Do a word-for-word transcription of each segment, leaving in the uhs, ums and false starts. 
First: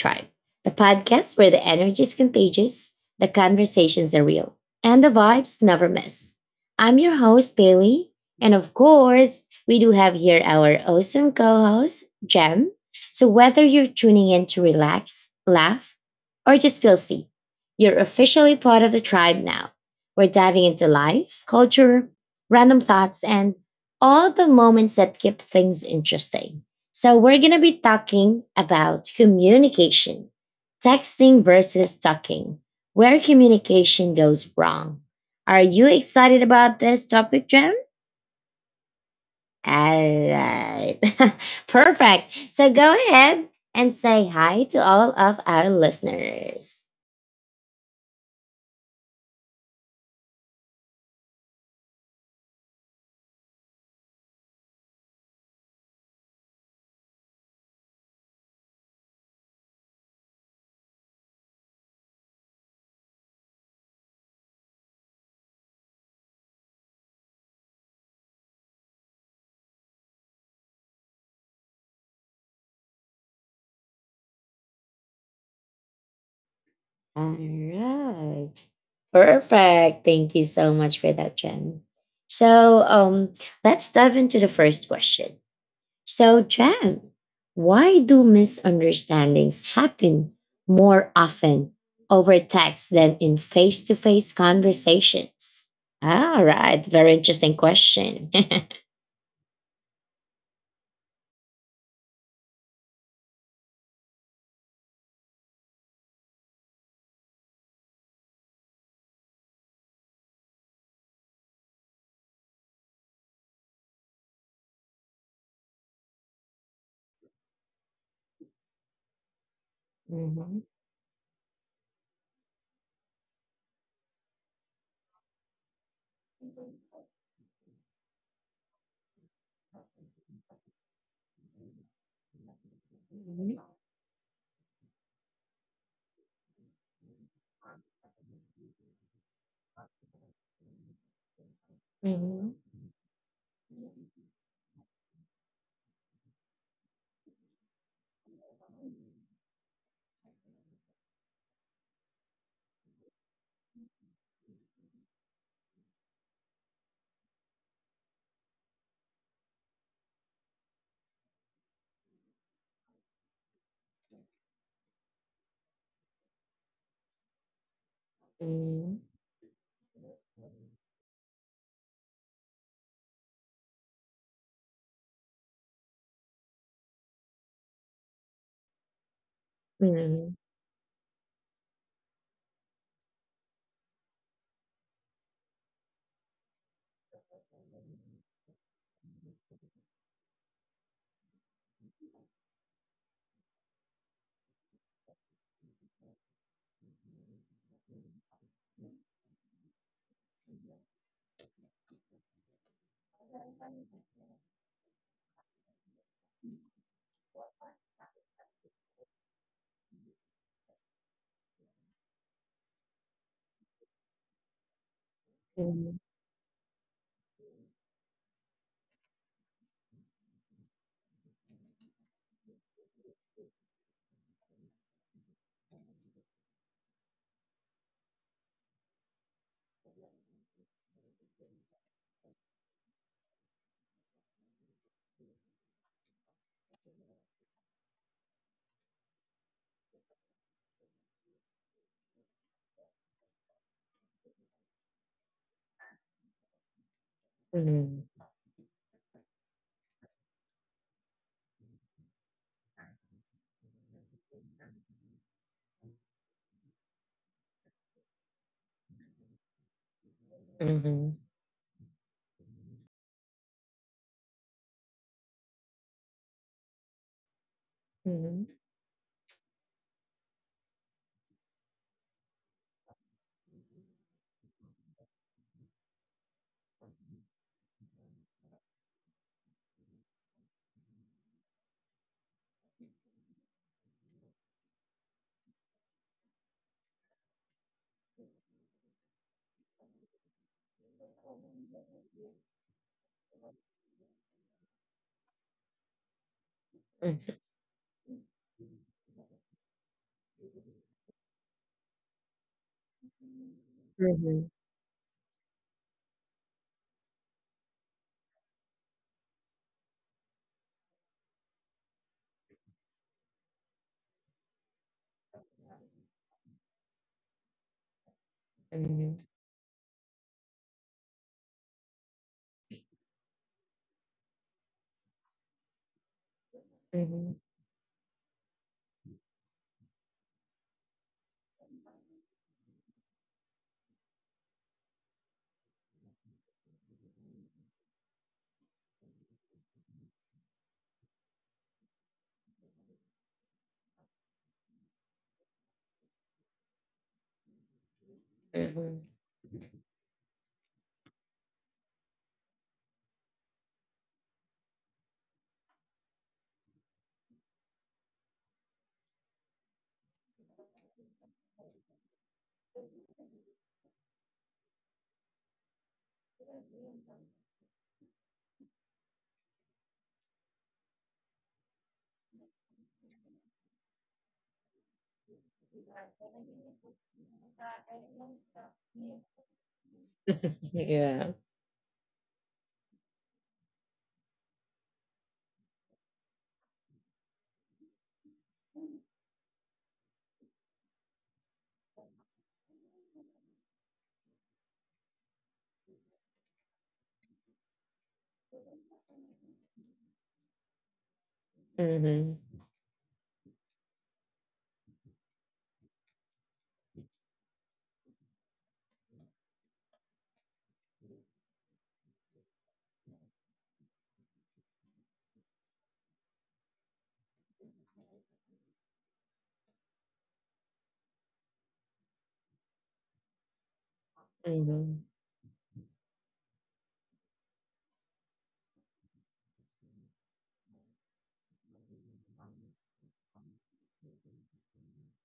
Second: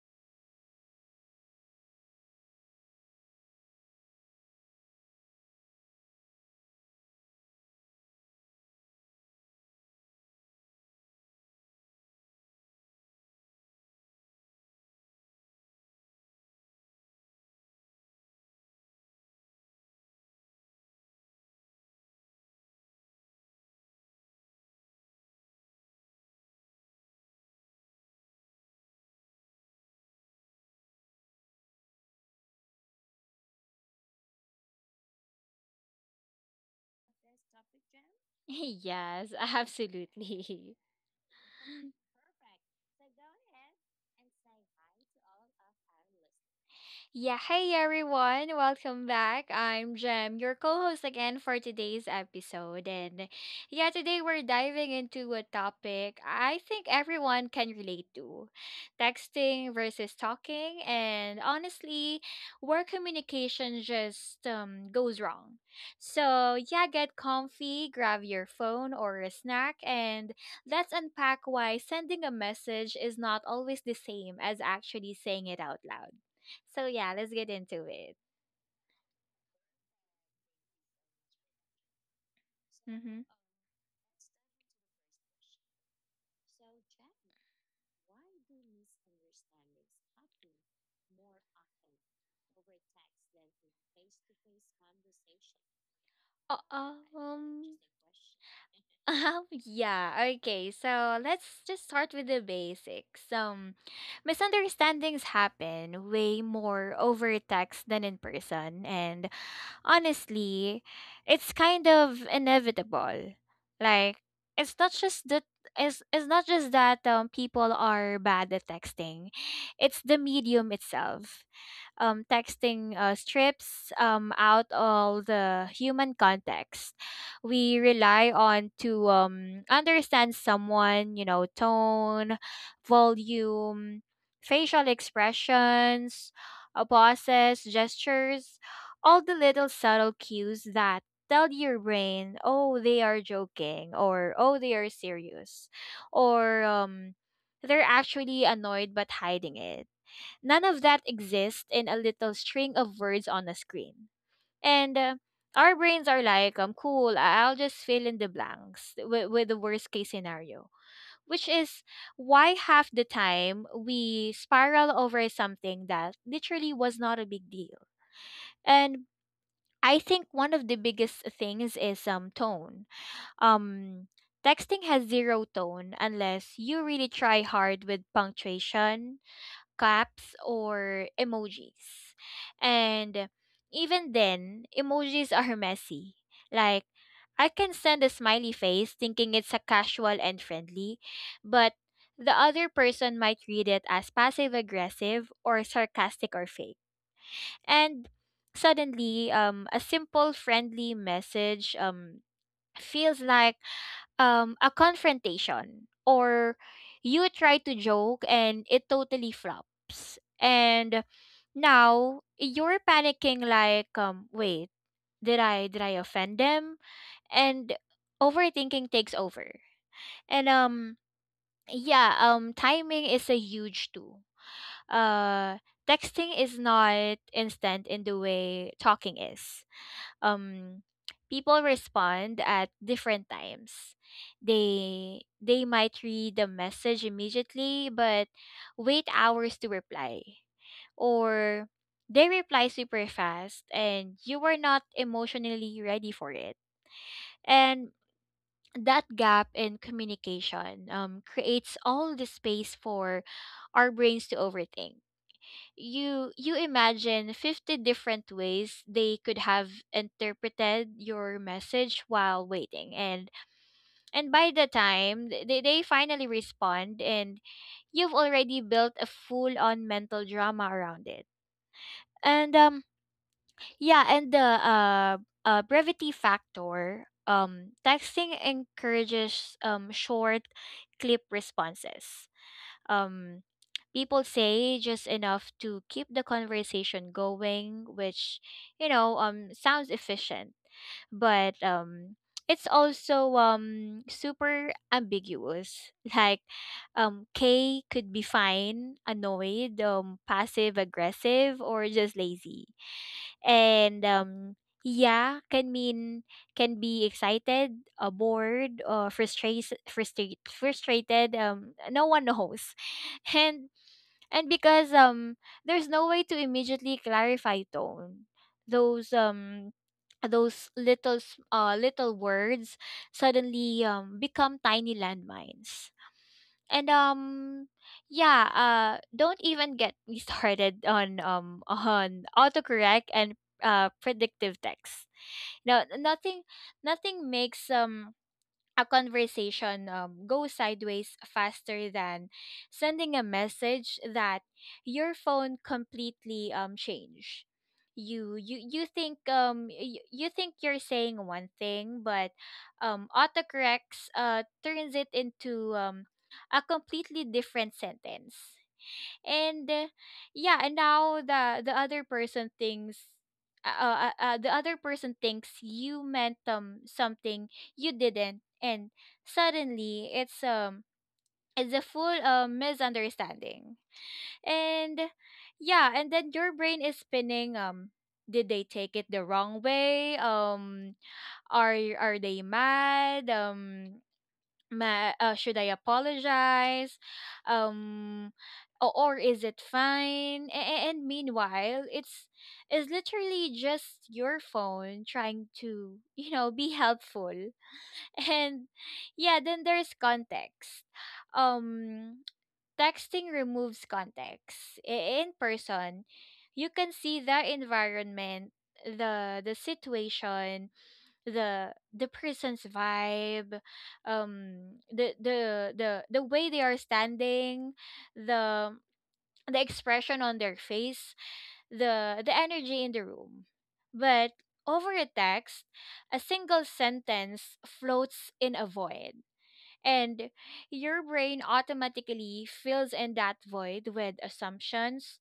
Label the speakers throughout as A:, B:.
A: Tribe, the podcast where the energy is contagious, the conversations are real, and the vibes never miss. I'm your host, Bailey. And of course, we do have here our awesome co host, Jem. So whether you're tuning in to relax, laugh, or just feel seen, you're officially part of the tribe now. We're diving into life, culture, random thoughts, and all the moments that keep things interesting. So, we're going to be talking about communication, texting versus talking, where communication goes wrong. Are you excited about this
B: This
A: topic, Jen?
B: topic, Jen? Yes, absolutely.
A: All
B: Perfect.
A: right. Perfect. So, go
B: So go
A: ahead
B: ahead
A: and
B: and
A: say
B: say hi
A: hi
B: to
A: to all of
B: all of
A: our
B: our listeners.
A: listeners.
B: Yeah, hey everyone, welcome back. I'm Jem, your co host again for today's episode. And yeah, today we're diving into a topic I think everyone can relate to, texting versus talking. And honestly, where communication just um, goes wrong. So yeah, get comfy, grab your phone or a snack, and let's unpack why sending a message is not always the same as actually saying it out loud. So yeah,
A: All
B: let's get into it.
A: right. Perfect. Thank you so much for that, Jen. So,
B: Mm-hmm.
A: um, let's dive into the first question. So, Jan, why do misunderstandings happen more often over text than in face to face conversations? All
B: Uh,
A: right, very interesting
B: um,
A: question.
B: Um, yeah, okay. So let's just start with the basics. Um, misunderstandings happen way more over text than in person, and honestly, it's kind of inevitable. Like, it's not just that it's, it's not just that um, people are bad at texting. It's the
A: Mhm,
B: medium itself. Um, texting uh, strips um, out all the human context we rely on to um, understand someone, you know, tone,
A: mhm,
B: volume, facial expressions, uh, pauses, gestures, all the little subtle cues that tell your brain,
A: mhm,
B: oh, they are joking, or oh, they are serious, or um, they're actually annoyed but hiding it. None of that exists in a little string of words on a screen. And uh, our brains are like, um, cool, I- I'll just fill in the blanks with, with the worst case scenario, which is why half the time we spiral over something that literally was not a big deal.
A: mhm,
B: And I think one of the biggest things is um, tone. Um, Texting has zero tone unless you really try hard with punctuation,
A: mhm.
B: caps or emojis. And even then, emojis are messy. Like, I can send a smiley face thinking it's a casual and friendly, but the other person might read it as passive aggressive or sarcastic or fake. And suddenly, um, a simple friendly message um, feels like um, a confrontation, or you try to joke and it totally flops. And now you're panicking like um wait, did I did
A: Mhm,
B: I offend them? And overthinking takes over. And um Yeah, um timing is a huge tool. Uh Texting is not instant in the way talking is. um People respond at different times. They they might read the message immediately but wait hours to reply. Or they reply super fast and you were not emotionally ready for it. And
A: mhm,
B: that gap in communication um, creates all the space for our brains to overthink. You you imagine fifty different ways they could have
A: mhm,
B: interpreted
A: mhm,
B: your message while waiting, and and by the time th- they, they finally respond, and you've
A: mhm,
B: already built a full on mental drama around it. And um Yeah, and the uh, uh brevity factor, um texting encourages um short clip responses. um, People say just enough to keep the conversation going, which, you know, um, sounds efficient, but um it's also um super ambiguous. Like, um k could be fine, annoyed, um passive aggressive, or just lazy. and
A: mhm,
B: um yeah, can mean, can be excited, uh, bored, or frustrated frustrated frustrated um no one knows. and and because um there's no way to immediately clarify tone, Those
A: mhm,
B: um those little s- uh little words suddenly um become tiny landmines. And
A: mhm,
B: um yeah, uh don't even get me started on um on autocorrect and uh predictive text. Now nothing nothing makes um a conversation um, go sideways faster than sending a message that your phone completely um changed. you you you
A: mhm.
B: think um you, you think you're saying one thing, but um autocorrects uh turns it into um a completely different sentence. And uh, yeah, and now the the other person thinks, uh, uh, uh uh, the other person thinks you meant um something you didn't, and suddenly it's um it's a full uh, misunderstanding. And yeah, and then your brain is spinning. Um did they take it the wrong way? um
A: Yeah.
B: are are they mad? Um ma uh, Should I apologize? Um, or, or is it fine? A- and meanwhile, it's is literally just your phone trying to you know be helpful. And yeah, then there's context. Um,
A: Mhm,
B: Texting removes context. I- In person, you can see the environment, the the situation, the the person's vibe, um the the the the way they are standing, the the expression on their face, the the energy in the room, but
A: mhm,
B: over
A: mhm,
B: a text a single sentence floats in a void, and your brain automatically fills in that void with assumptions,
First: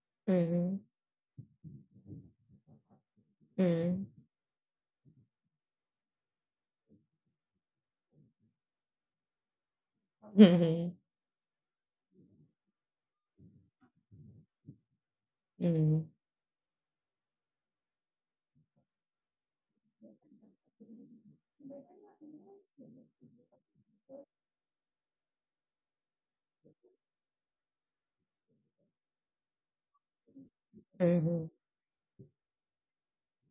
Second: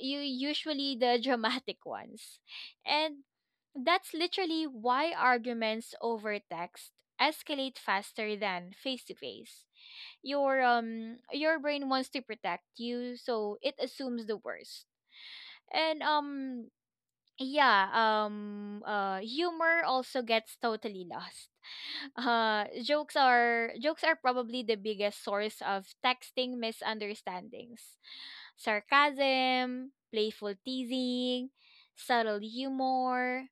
B: you
A: mhm,
B: usually the dramatic ones. And
A: mhm,
B: that's literally why arguments over text escalate faster than face to face.
A: mhm,
B: Your
A: mhm,
B: um your brain wants to protect you, so it assumes the worst. And
A: mhm,
B: um yeah, um uh humor also gets totally lost. Uh jokes are jokes are probably the biggest source of texting misunderstandings, sarcasm, playful
A: mhm, mhm, mhm, mhm, mhm, mhm, mhm, mhm, mhm, mhm, mhm, mhm,
B: teasing,
A: mhm,
B: subtle humor.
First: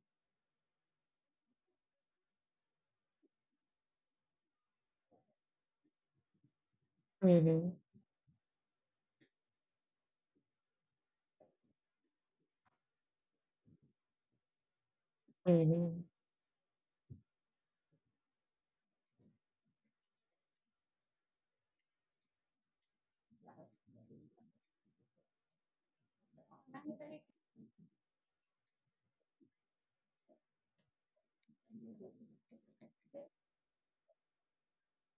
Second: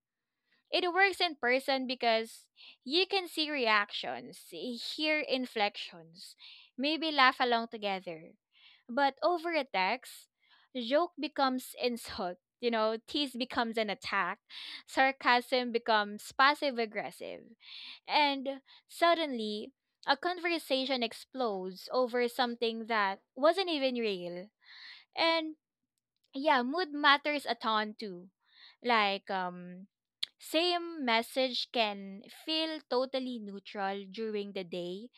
B: It works in person because you can see reactions, hear inflections, maybe laugh along
A: mhm,
B: together. But over a text, joke becomes insult, you know, tease becomes an attack, sarcasm becomes passive aggressive. And suddenly, a conversation explodes over something that wasn't even real. And yeah, mood matters a ton too. Like, um same message can feel totally neutral during the day,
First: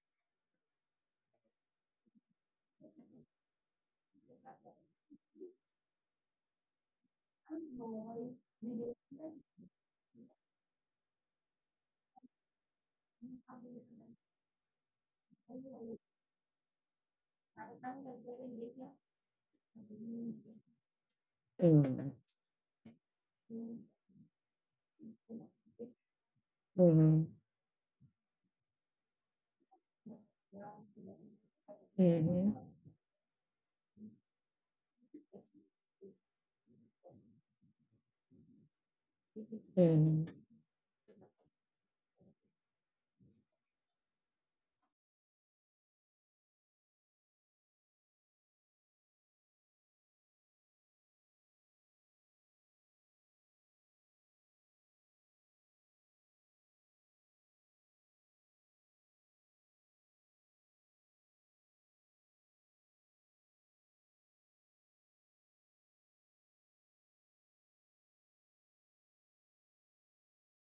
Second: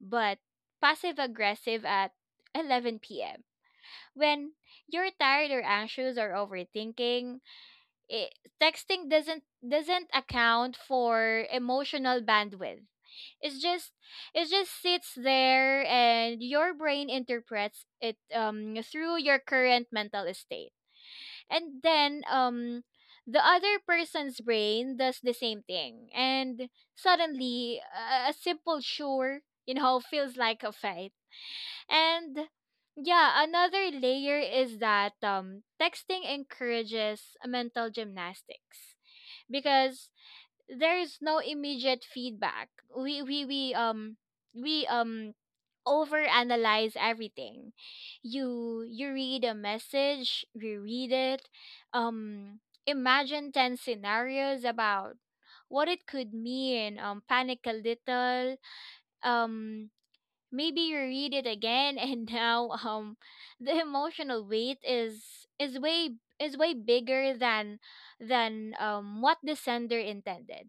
B: but passive aggressive at eleven p m. When you're tired or anxious or overthinking, it, texting doesn't doesn't account for emotional bandwidth. It's just it just sits there and your brain interprets it um through your current mental state, and then um the other person's brain does the same thing, and suddenly a a simple sure you know feels like a fight. And yeah, another layer is that um texting encourages mental gymnastics because there is no immediate feedback. We we we um we um overanalyze everything. You you read a message, you read it, um imagine ten scenarios about what it could mean, um panic a little, um maybe you read it again. And now um the emotional weight is is way is way bigger than than um what the sender intended.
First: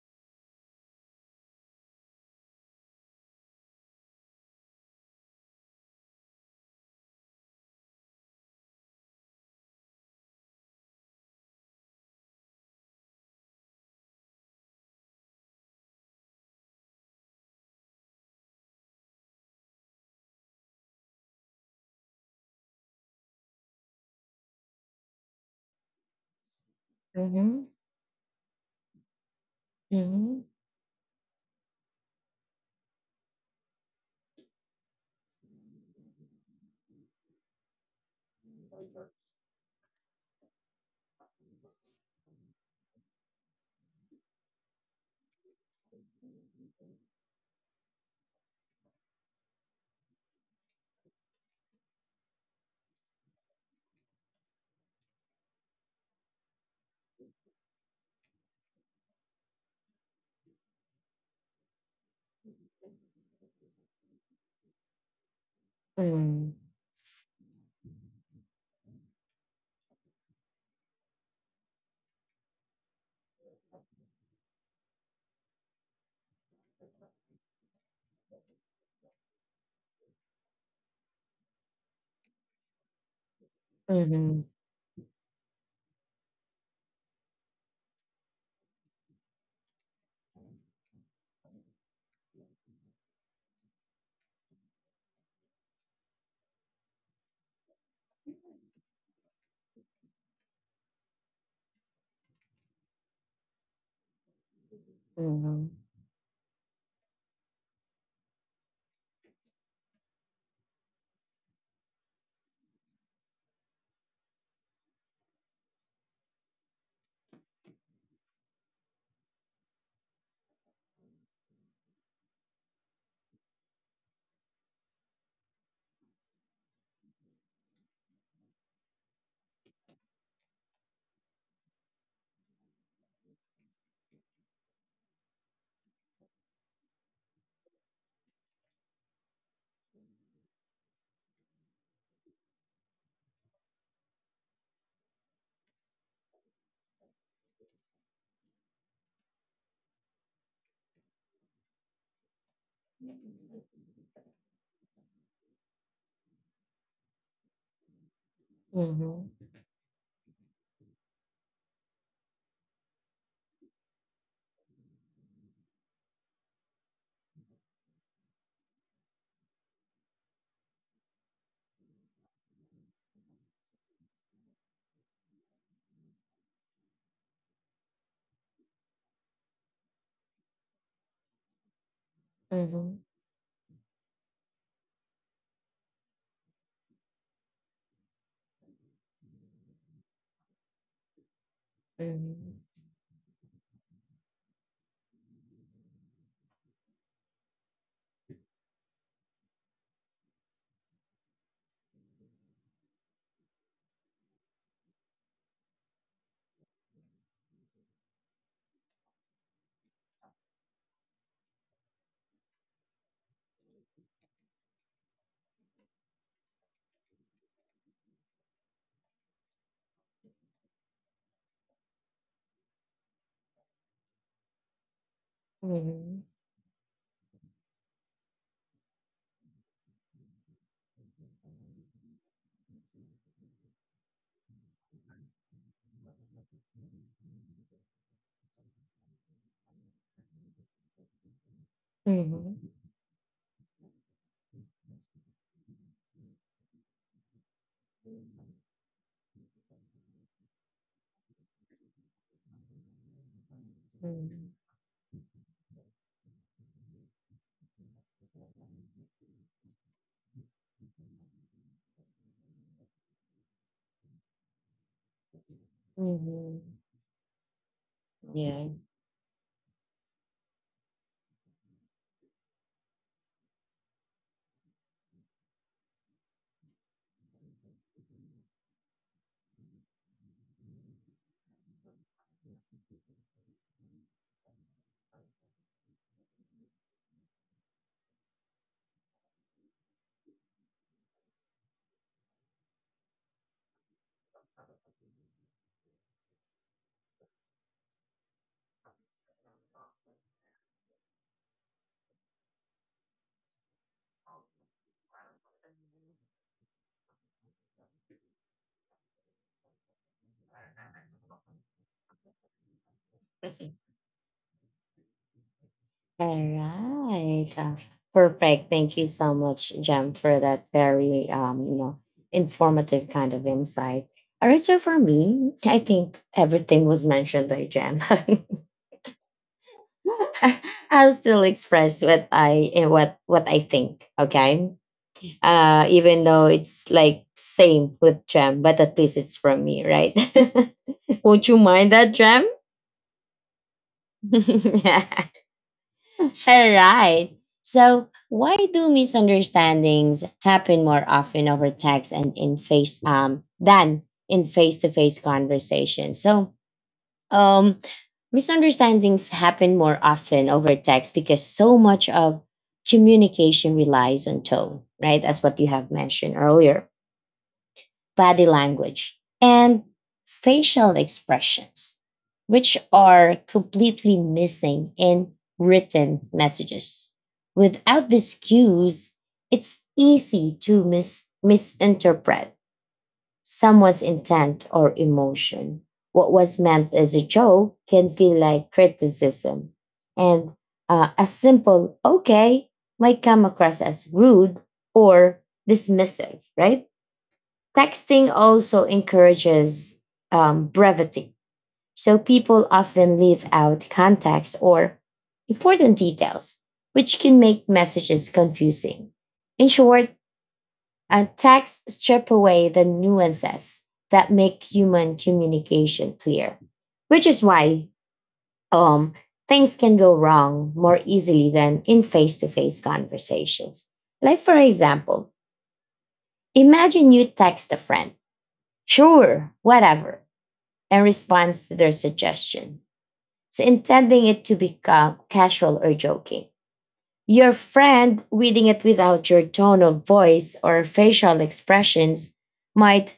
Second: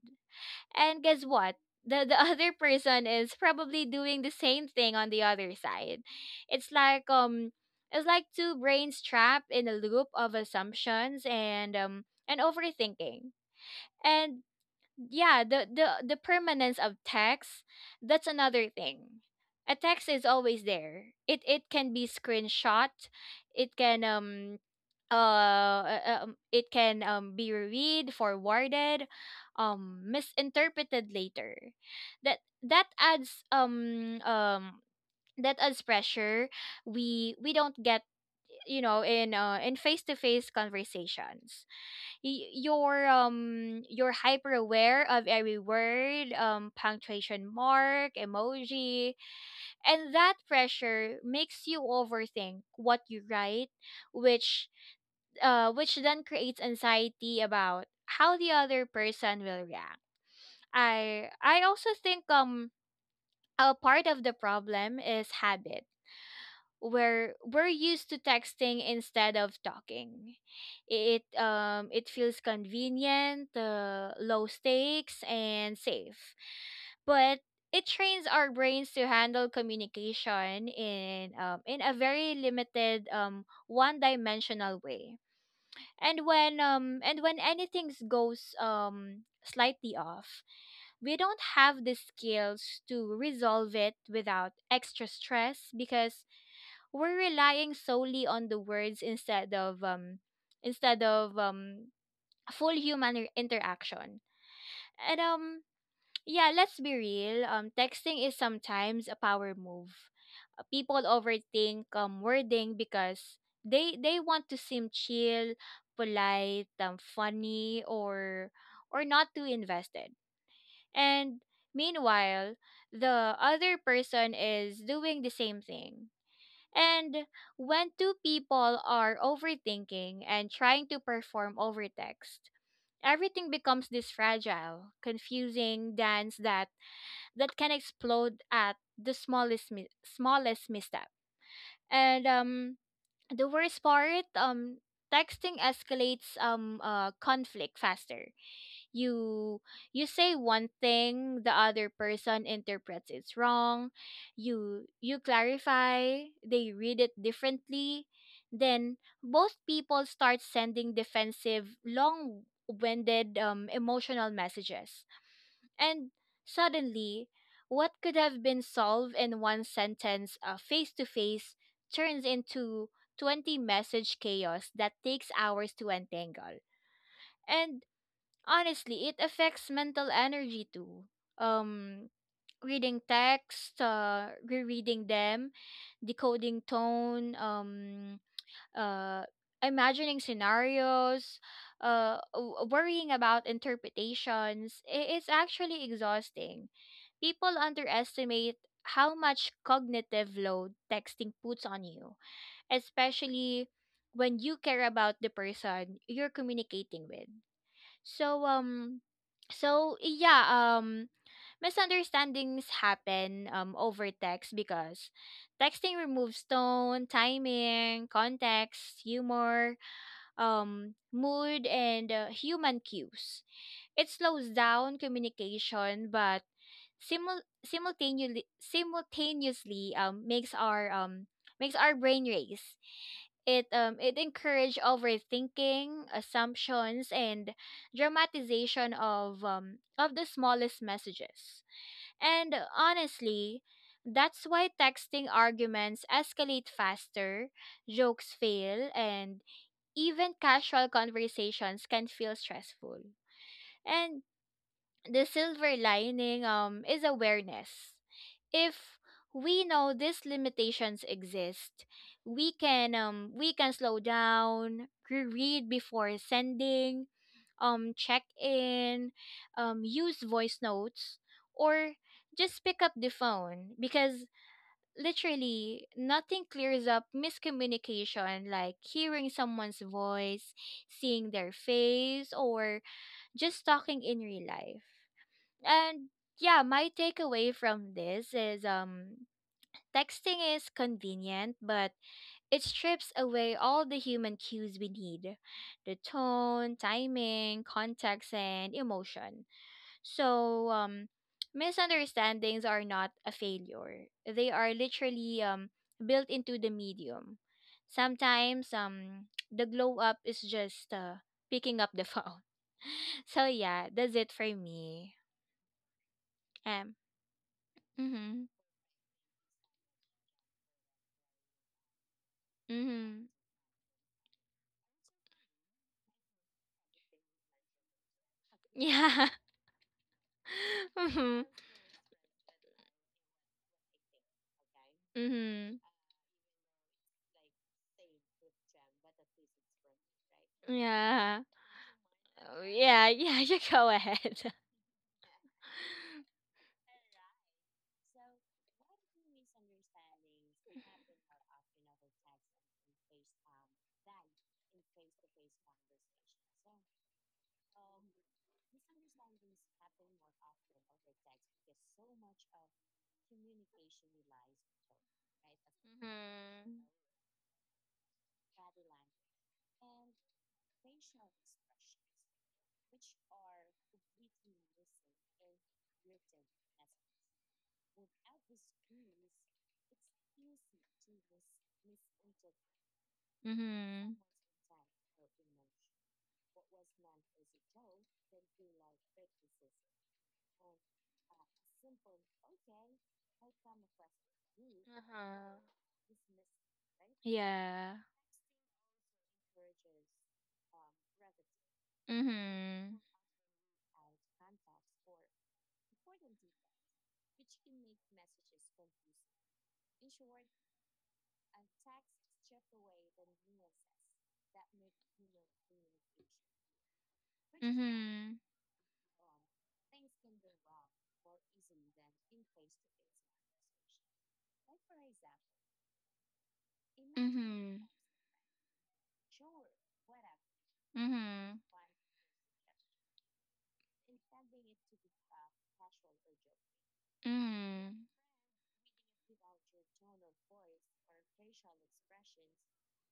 B: And guess what? The the other person is probably doing the same thing on the other side. It's like um it's like two brains trapped in a loop of assumptions and um and overthinking. And yeah, the the the permanence of text, that's another thing. A text is always there. It it can be screenshot. It can um uh, uh, um, it can um, be read, forwarded, um misinterpreted later. That that adds um um that adds pressure we we don't get, you know, in uh, in face-to-face conversations. Y- you're um you're hyper aware of every word, um punctuation mark, emoji, and that pressure makes you overthink what you write, which uh, which then creates anxiety about how the other person will react. I I also think um a part of the problem is habit, where we're used to texting instead of talking. It um it feels convenient, uh, low stakes, and safe, but it trains our brains to handle communication in um, in a very limited um one dimensional way. And when um and when anything goes um slightly off, we don't have the skills to resolve it without extra stress because we're relying solely on the words instead of um instead of um full human interaction. And um yeah, let's be real. Um, texting is sometimes a power move. Uh, People overthink um, wording because they they want to seem chill, polite, um, funny, or or not too invested. And meanwhile, the other person is doing the same thing. And when two people are overthinking and trying to perform over text, everything becomes this fragile, confusing dance that that can explode at the smallest mi- smallest misstep. And um, the worst part, um, texting escalates um uh, conflict faster. You you say one thing, the other person interprets it wrong. You you clarify, they read it differently. Then both people start sending defensive, long-winded, um, emotional messages, and suddenly, what could have been solved in one sentence uh, face to face turns into twenty message chaos that takes hours to untangle. And honestly, it affects mental energy too. Um, Reading text, uh, rereading them, decoding tone, um, uh, imagining scenarios, uh, w- worrying about interpretations. i- It's actually exhausting. People underestimate how much cognitive load texting puts on you, especially when you care about the person you're communicating with. So um so yeah, um misunderstandings happen um over text because texting removes tone, timing, context, humor, um mood, and uh, human cues. It slows down communication but simul- simultaneously simultaneously um makes our um makes our brain race. It um it encouraged overthinking, assumptions, and dramatization of um of the smallest messages. And
A: mhm,
B: honestly, that's why texting arguments escalate faster, jokes fail, and even casual conversations can feel stressful. And the silver lining um is awareness if we know these limitations exist, we can um we can slow down, reread
A: mhm,
B: before
A: mhm.
B: sending, um check
A: Yeah.
B: in, um use voice notes or just pick up the phone because literally nothing clears up miscommunication like hearing someone's voice, seeing their face or just talking in real life. And yeah, my takeaway from this is um texting is convenient, but it strips away all the human cues we need, the tone, timing, context, and emotion. So, um, misunderstandings are not a failure, they are literally um, built into the medium. Sometimes um, the glow up is just uh, picking up the phone. So, yeah, that's it for me.
A: All
B: Um,
A: right. Uh,
B: mm-hmm,
A: perfect. Thank you so much, Jem, for that very um, you know, informative
B: mm-hmm.
A: kind of insight. All right, so for me, I think everything was mentioned by Jem.
B: Yeah.
A: I'll still
B: Mm-hmm,
A: express what I eh, what what I think. Okay.
B: mm-hmm.
A: Uh, even though it's like same with Jem, but at least it's from me, right? Won't
B: Yeah.
A: you mind that, Jem?
B: Oh, yeah, yeah, you go ahead.
A: All right. So, why do misunderstandings happen more often over text and in face um than in face-to-face conversations? So, um misunderstandings happen more often over text because so much of communication relies on tone, right? That's what you have mentioned earlier,
B: Mhm.
A: body language, and facial expressions, which are completely missing in written messages. Without these cues, it's easy to mis- misinterpret someone's
B: Mhm.
A: intent or emotion. What was meant as a joke can feel like criticism, and uh, a simple okay might come across as rude or
B: Uh-huh.
A: dismissive, right?
B: Yeah.
A: Texting also encourages um, brevity, so people
B: Mhm.
A: often leave out context or important details, which can make messages confusing. In short, uh, texts strip away the nuances that make human communication clear, which is why
B: Mhm.
A: um, things can go wrong more easily than in face to face conversations. Like, for example, imagine you text a
B: Mhm.
A: friend, sure, whatever, and
B: Mhm.
A: responds to their suggestion. So, intending it to become casual or joking. Your friend reading it without your tone of voice or facial expressions might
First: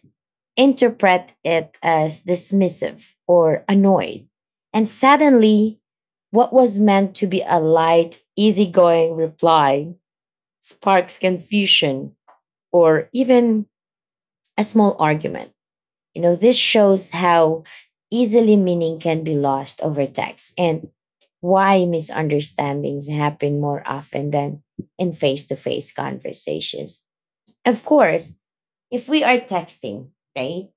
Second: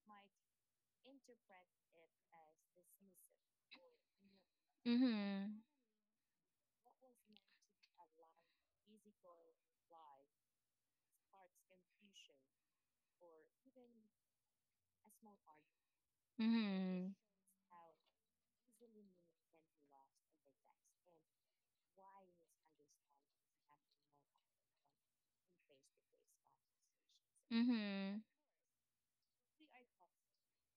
A: interpret it as dismissive or annoyed. And
B: Mhm.
A: suddenly, what was meant to be a light, easygoing reply sparks confusion or even a small argument. You know, this shows
B: Mhm.
A: how easily meaning can be lost over text and why misunderstandings happen more often than in face to face conversations. Of
B: Mhm.
A: course, if we are texting, right,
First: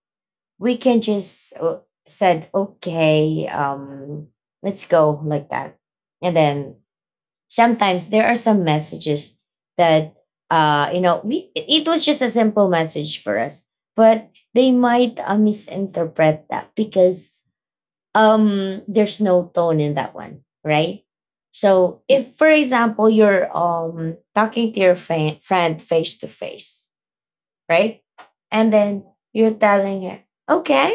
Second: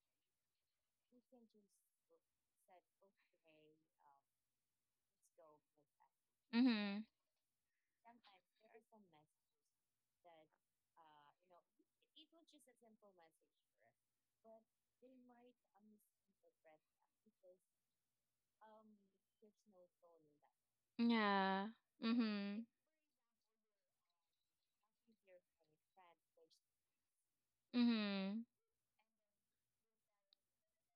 A: we can just uh, said, okay, um, let's go like that. And
B: Mhm.
A: then
B: Mhm.
A: sometimes there are some messages that uh you know we it it was just a simple message for us, but they might uh, misinterpret that because um there's no tone in that one, right?
B: Yeah.
A: So if for
B: Mhm.
A: example you're um talking to your fa- friend face to face, right?
B: Mhm.
A: And then you're telling her, okay,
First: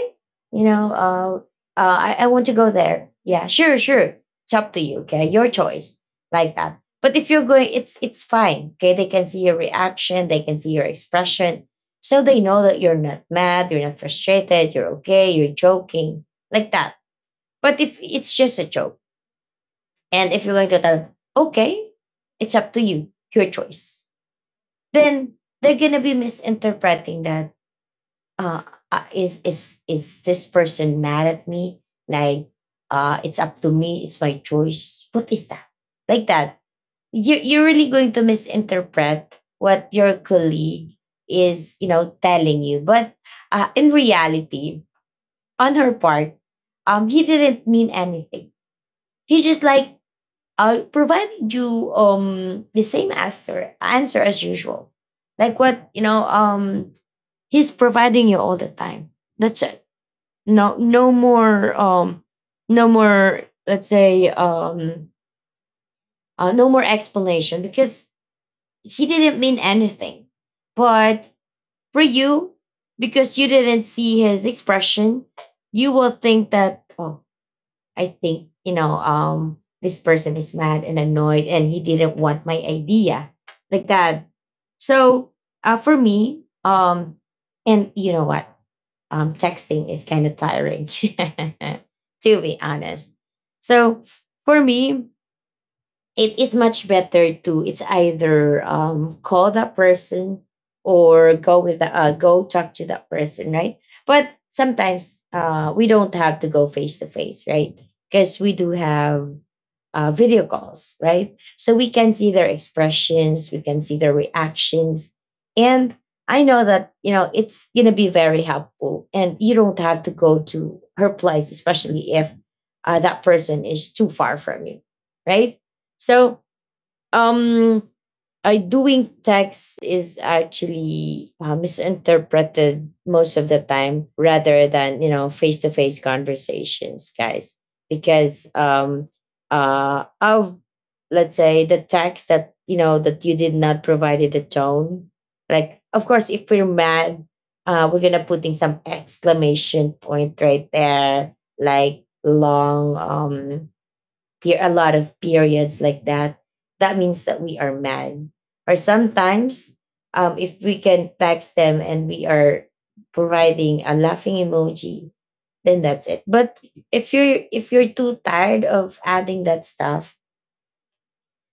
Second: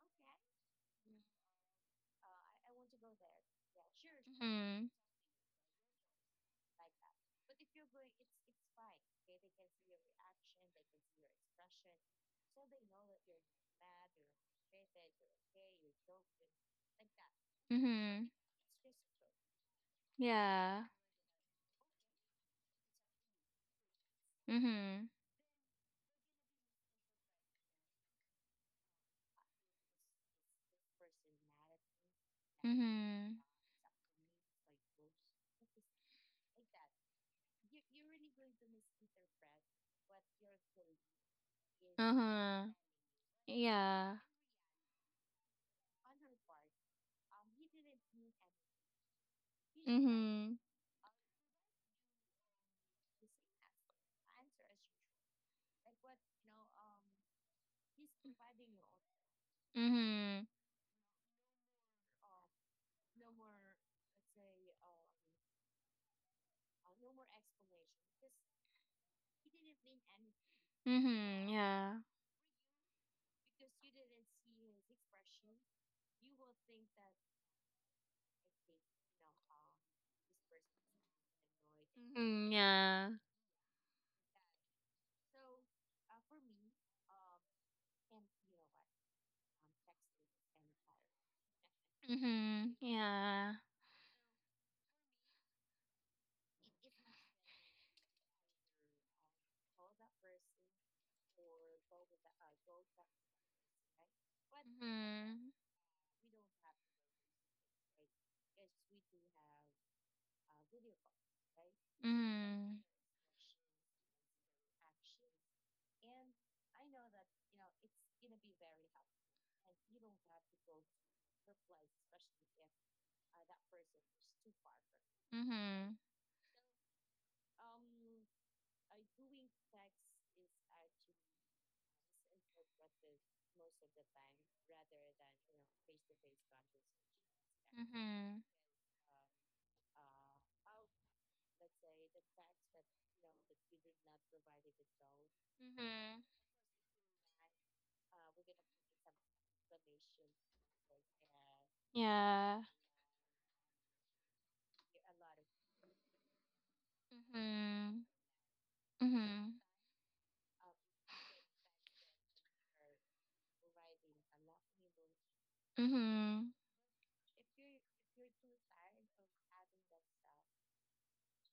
A: you know, uh, uh, I, I want to go there. Yeah, sure, sure. It's up to
B: Mhm.
A: you. Okay, your choice, like that. But if you're going, it's it's fine. Okay, they can see your reaction, they can see your expression, so they know that you're not mad, you're not frustrated, you're okay, you're joking, like that. But if
B: Mhm.
A: it's just a joke, and if you're going to
B: Yeah.
A: tell, okay, it's up to you, your choice,
B: Mhm.
A: then they're gonna be misinterpreting that, uh, uh, is is is this person mad at me? Like, uh, it's
B: Mm-hmm.
A: up to me. It's my choice. What is that? Like that? You you're really going to misinterpret what your colleague is, you know, telling
B: Uh-huh.
A: you. But uh, in
B: Yeah.
A: reality, on her part, um, he didn't mean anything. He just like
B: Mm-hmm.
A: uh, provided you um the same answer answer as usual, like what you know um he's providing you all the time. That's
B: Mm-hmm.
A: no no more um no more, let's say, um uh, no more explanation because he didn't mean anything, but
B: Mm-hmm. Yeah.
A: for you, because you didn't see his expression, you will think that, oh, I think, you know, um this person is mad and annoyed and he didn't want
B: Mm-hmm.
A: my
B: Yeah.
A: idea, like that. So uh, for me, um and you know what, um, texting is kind of tiring, to be
B: Mm-hmm.
A: honest.
B: Yeah.
A: So for me, it is much better to, it's either um, call that person or go with the, uh, go talk to that person, right? But sometimes
B: Mm-hmm.
A: uh, we don't have to go face to face, right? Because we do have uh, video calls, right? So we can see their
B: Mm-hmm.
A: expressions, we can see their reactions. And I know that, you know, it's going to be very helpful. And you don't have to go to her place, especially if uh, that person is too far from you, right?
B: Mm-hmm.
A: So, um, uh, doing text is actually uh, misinterpreted most of the time rather than, you know, face-to-face conversations, guys,
B: Mm-hmm.
A: because um uh of, let's say, the text that, you know, that you did not provided a tone. Like, of
B: Mm-hmm.
A: course, if we're mad, uh, we're gonna putting some exclamation point right there, like
B: Yeah.
A: long, um per- a lot of periods, like that, that means that we are
B: Mm-hmm.
A: mad. Or
B: Mm-hmm.
A: sometimes, um, if we can text them and we are providing a laughing emoji, then that's it.
B: Mm-hmm.
A: But if you're if you're too tired of adding that stuff,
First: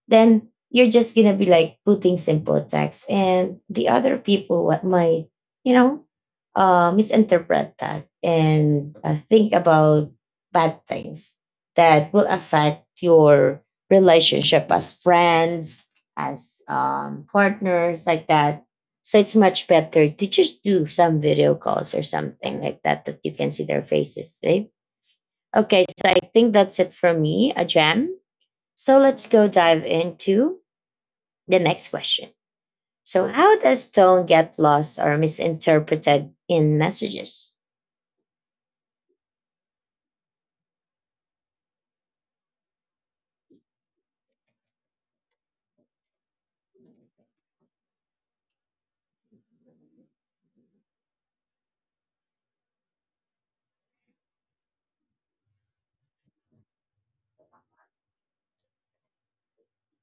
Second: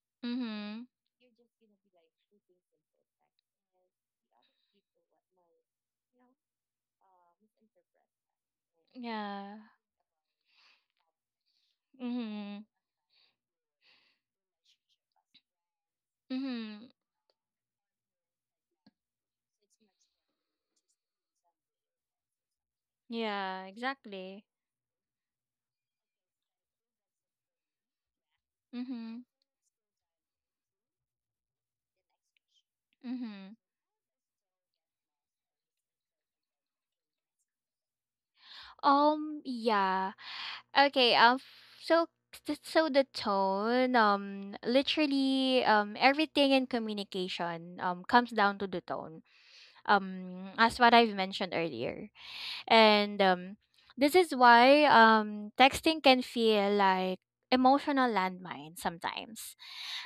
A: then
B: Mm-hmm.
A: you're just gonna be like putting simple text, and the other people what might, you know, uh, misinterpret that and uh, think
B: Yeah.
A: about bad things that will
B: Mm-hmm.
A: affect your relationship as friends, as
B: Mm-hmm.
A: um, partners, like that. So it's much better to just do some video calls or something like that, that you can
B: Yeah,
A: see their faces,
B: exactly.
A: right? Okay, so I think that's it for me, a gem so
B: Mm-hmm.
A: let's go dive into the next question. So,
B: Mm-hmm.
A: how does tone get lost or misinterpreted in messages?
B: Um, yeah. Okay, um f- so th- so the tone, um literally um everything in communication um comes down to the tone. Um as what I've mentioned earlier. And um this is why um texting can feel like emotional landmine sometimes.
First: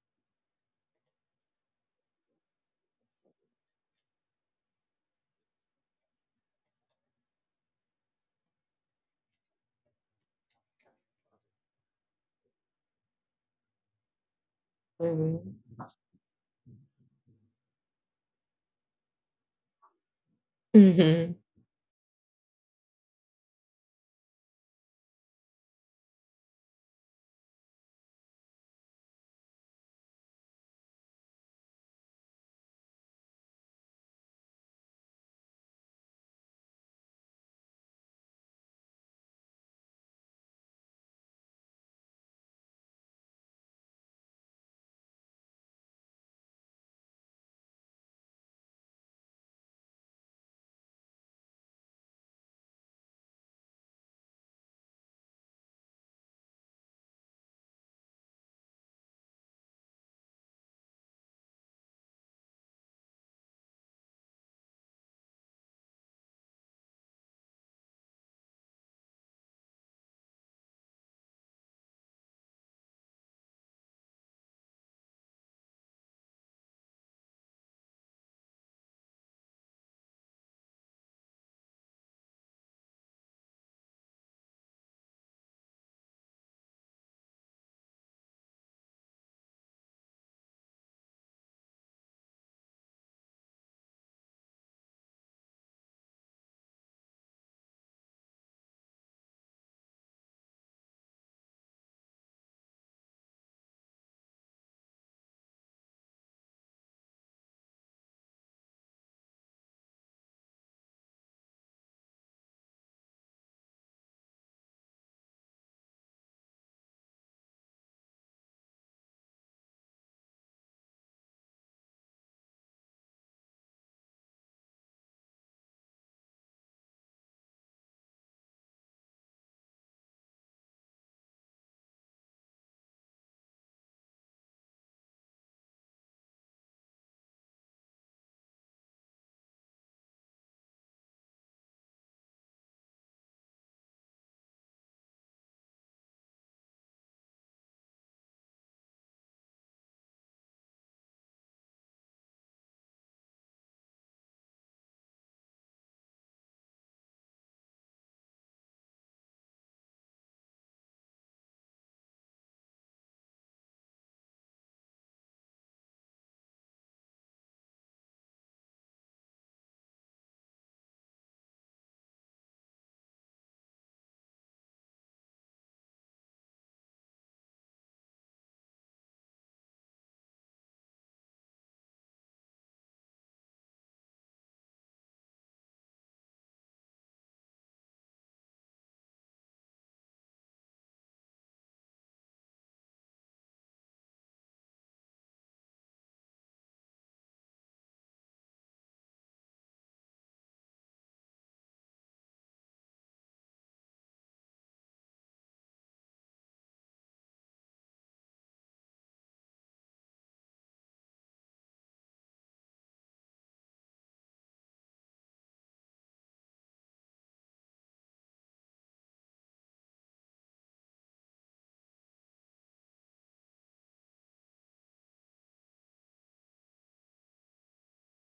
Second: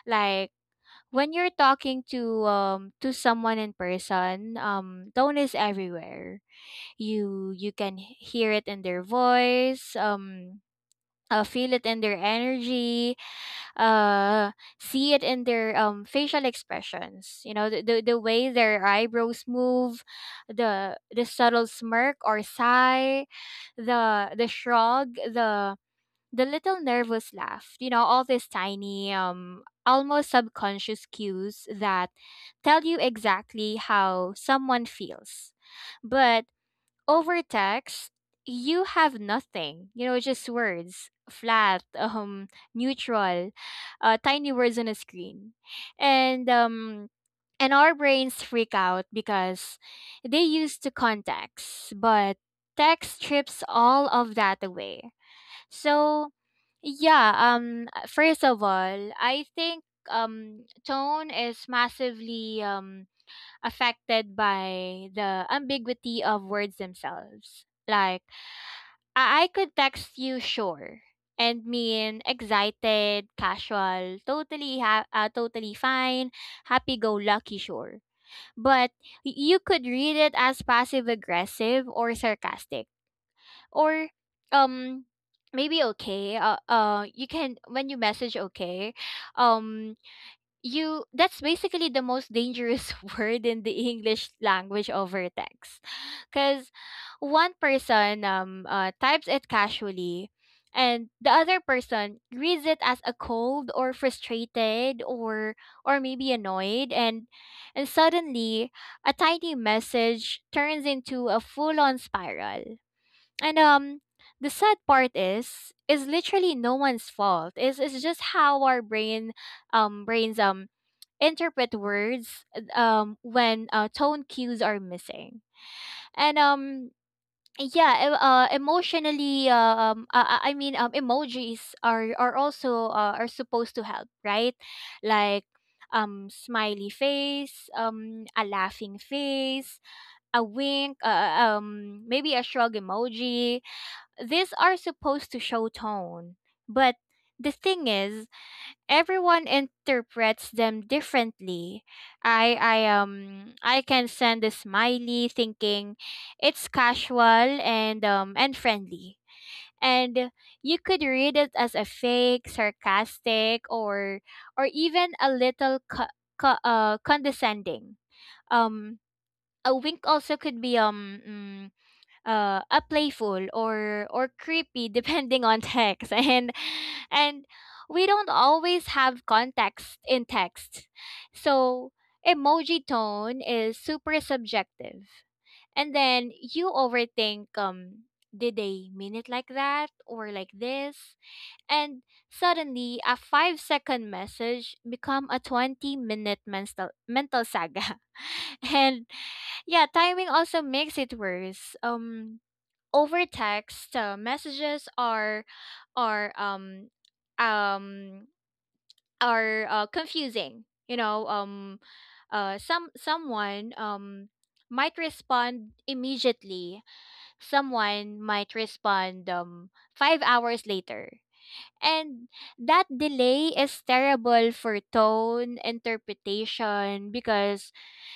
B: Like when you're talking to um to someone in person, um tone is everywhere, you you can h- hear it in their voice, um uh, feel it in their energy, uh see it in their
A: Mhm.
B: um facial expressions, you know, the, the, the way their eyebrows move, the the
A: Mhm.
B: subtle smirk or sigh, the the shrug, the the little nervous laugh, you know, all these tiny um almost subconscious cues that tell you exactly how someone feels, but over text, you have nothing. You know, just words, flat, um, neutral, uh, tiny words on a screen, and um, and our brains freak out because they used to context, but text strips all of that away. So yeah, um first of all, I think um tone is massively um affected by the ambiguity of words themselves. Like, I, I could text you sure and mean excited, casual, totally ha- uh, totally fine, happy go lucky sure. But y- you could read it as passive aggressive or sarcastic or um maybe okay, uh, uh you can when you message okay, um you, that's basically the most dangerous word in the English language over text. Cuz one person um uh, types it casually and the other person reads it as a cold or frustrated or or maybe annoyed and and suddenly a tiny message turns into a full on spiral, and um the sad part is is literally no one's fault, it's it's just how our brain um brains um interpret words uh, um when uh, tone cues are missing. And um Yeah, e- uh, emotionally uh, um uh, I mean um emojis are are also uh, are supposed to help, right? Like um smiley face, um a laughing face, a wink, uh, uh, um maybe a shrug emoji, these are supposed to show tone, but the thing is everyone interprets them differently. I I um I can send a smiley thinking it's casual and um and friendly. And you could read it as a fake, sarcastic or or even a little co- co- uh, condescending. Um a wink also could be um mm, uh, a playful or or creepy depending on text, and and we don't always have context in text, so emoji tone is super subjective, and then you overthink, um did they mean it like that or like this? And suddenly a five second message become a twenty minute mental mental saga. And yeah, timing also makes it worse. Um over text, uh, messages are are um um are uh, confusing, you know, um uh some someone um might respond immediately, someone might respond um five hours later, and that delay is terrible for tone interpretation because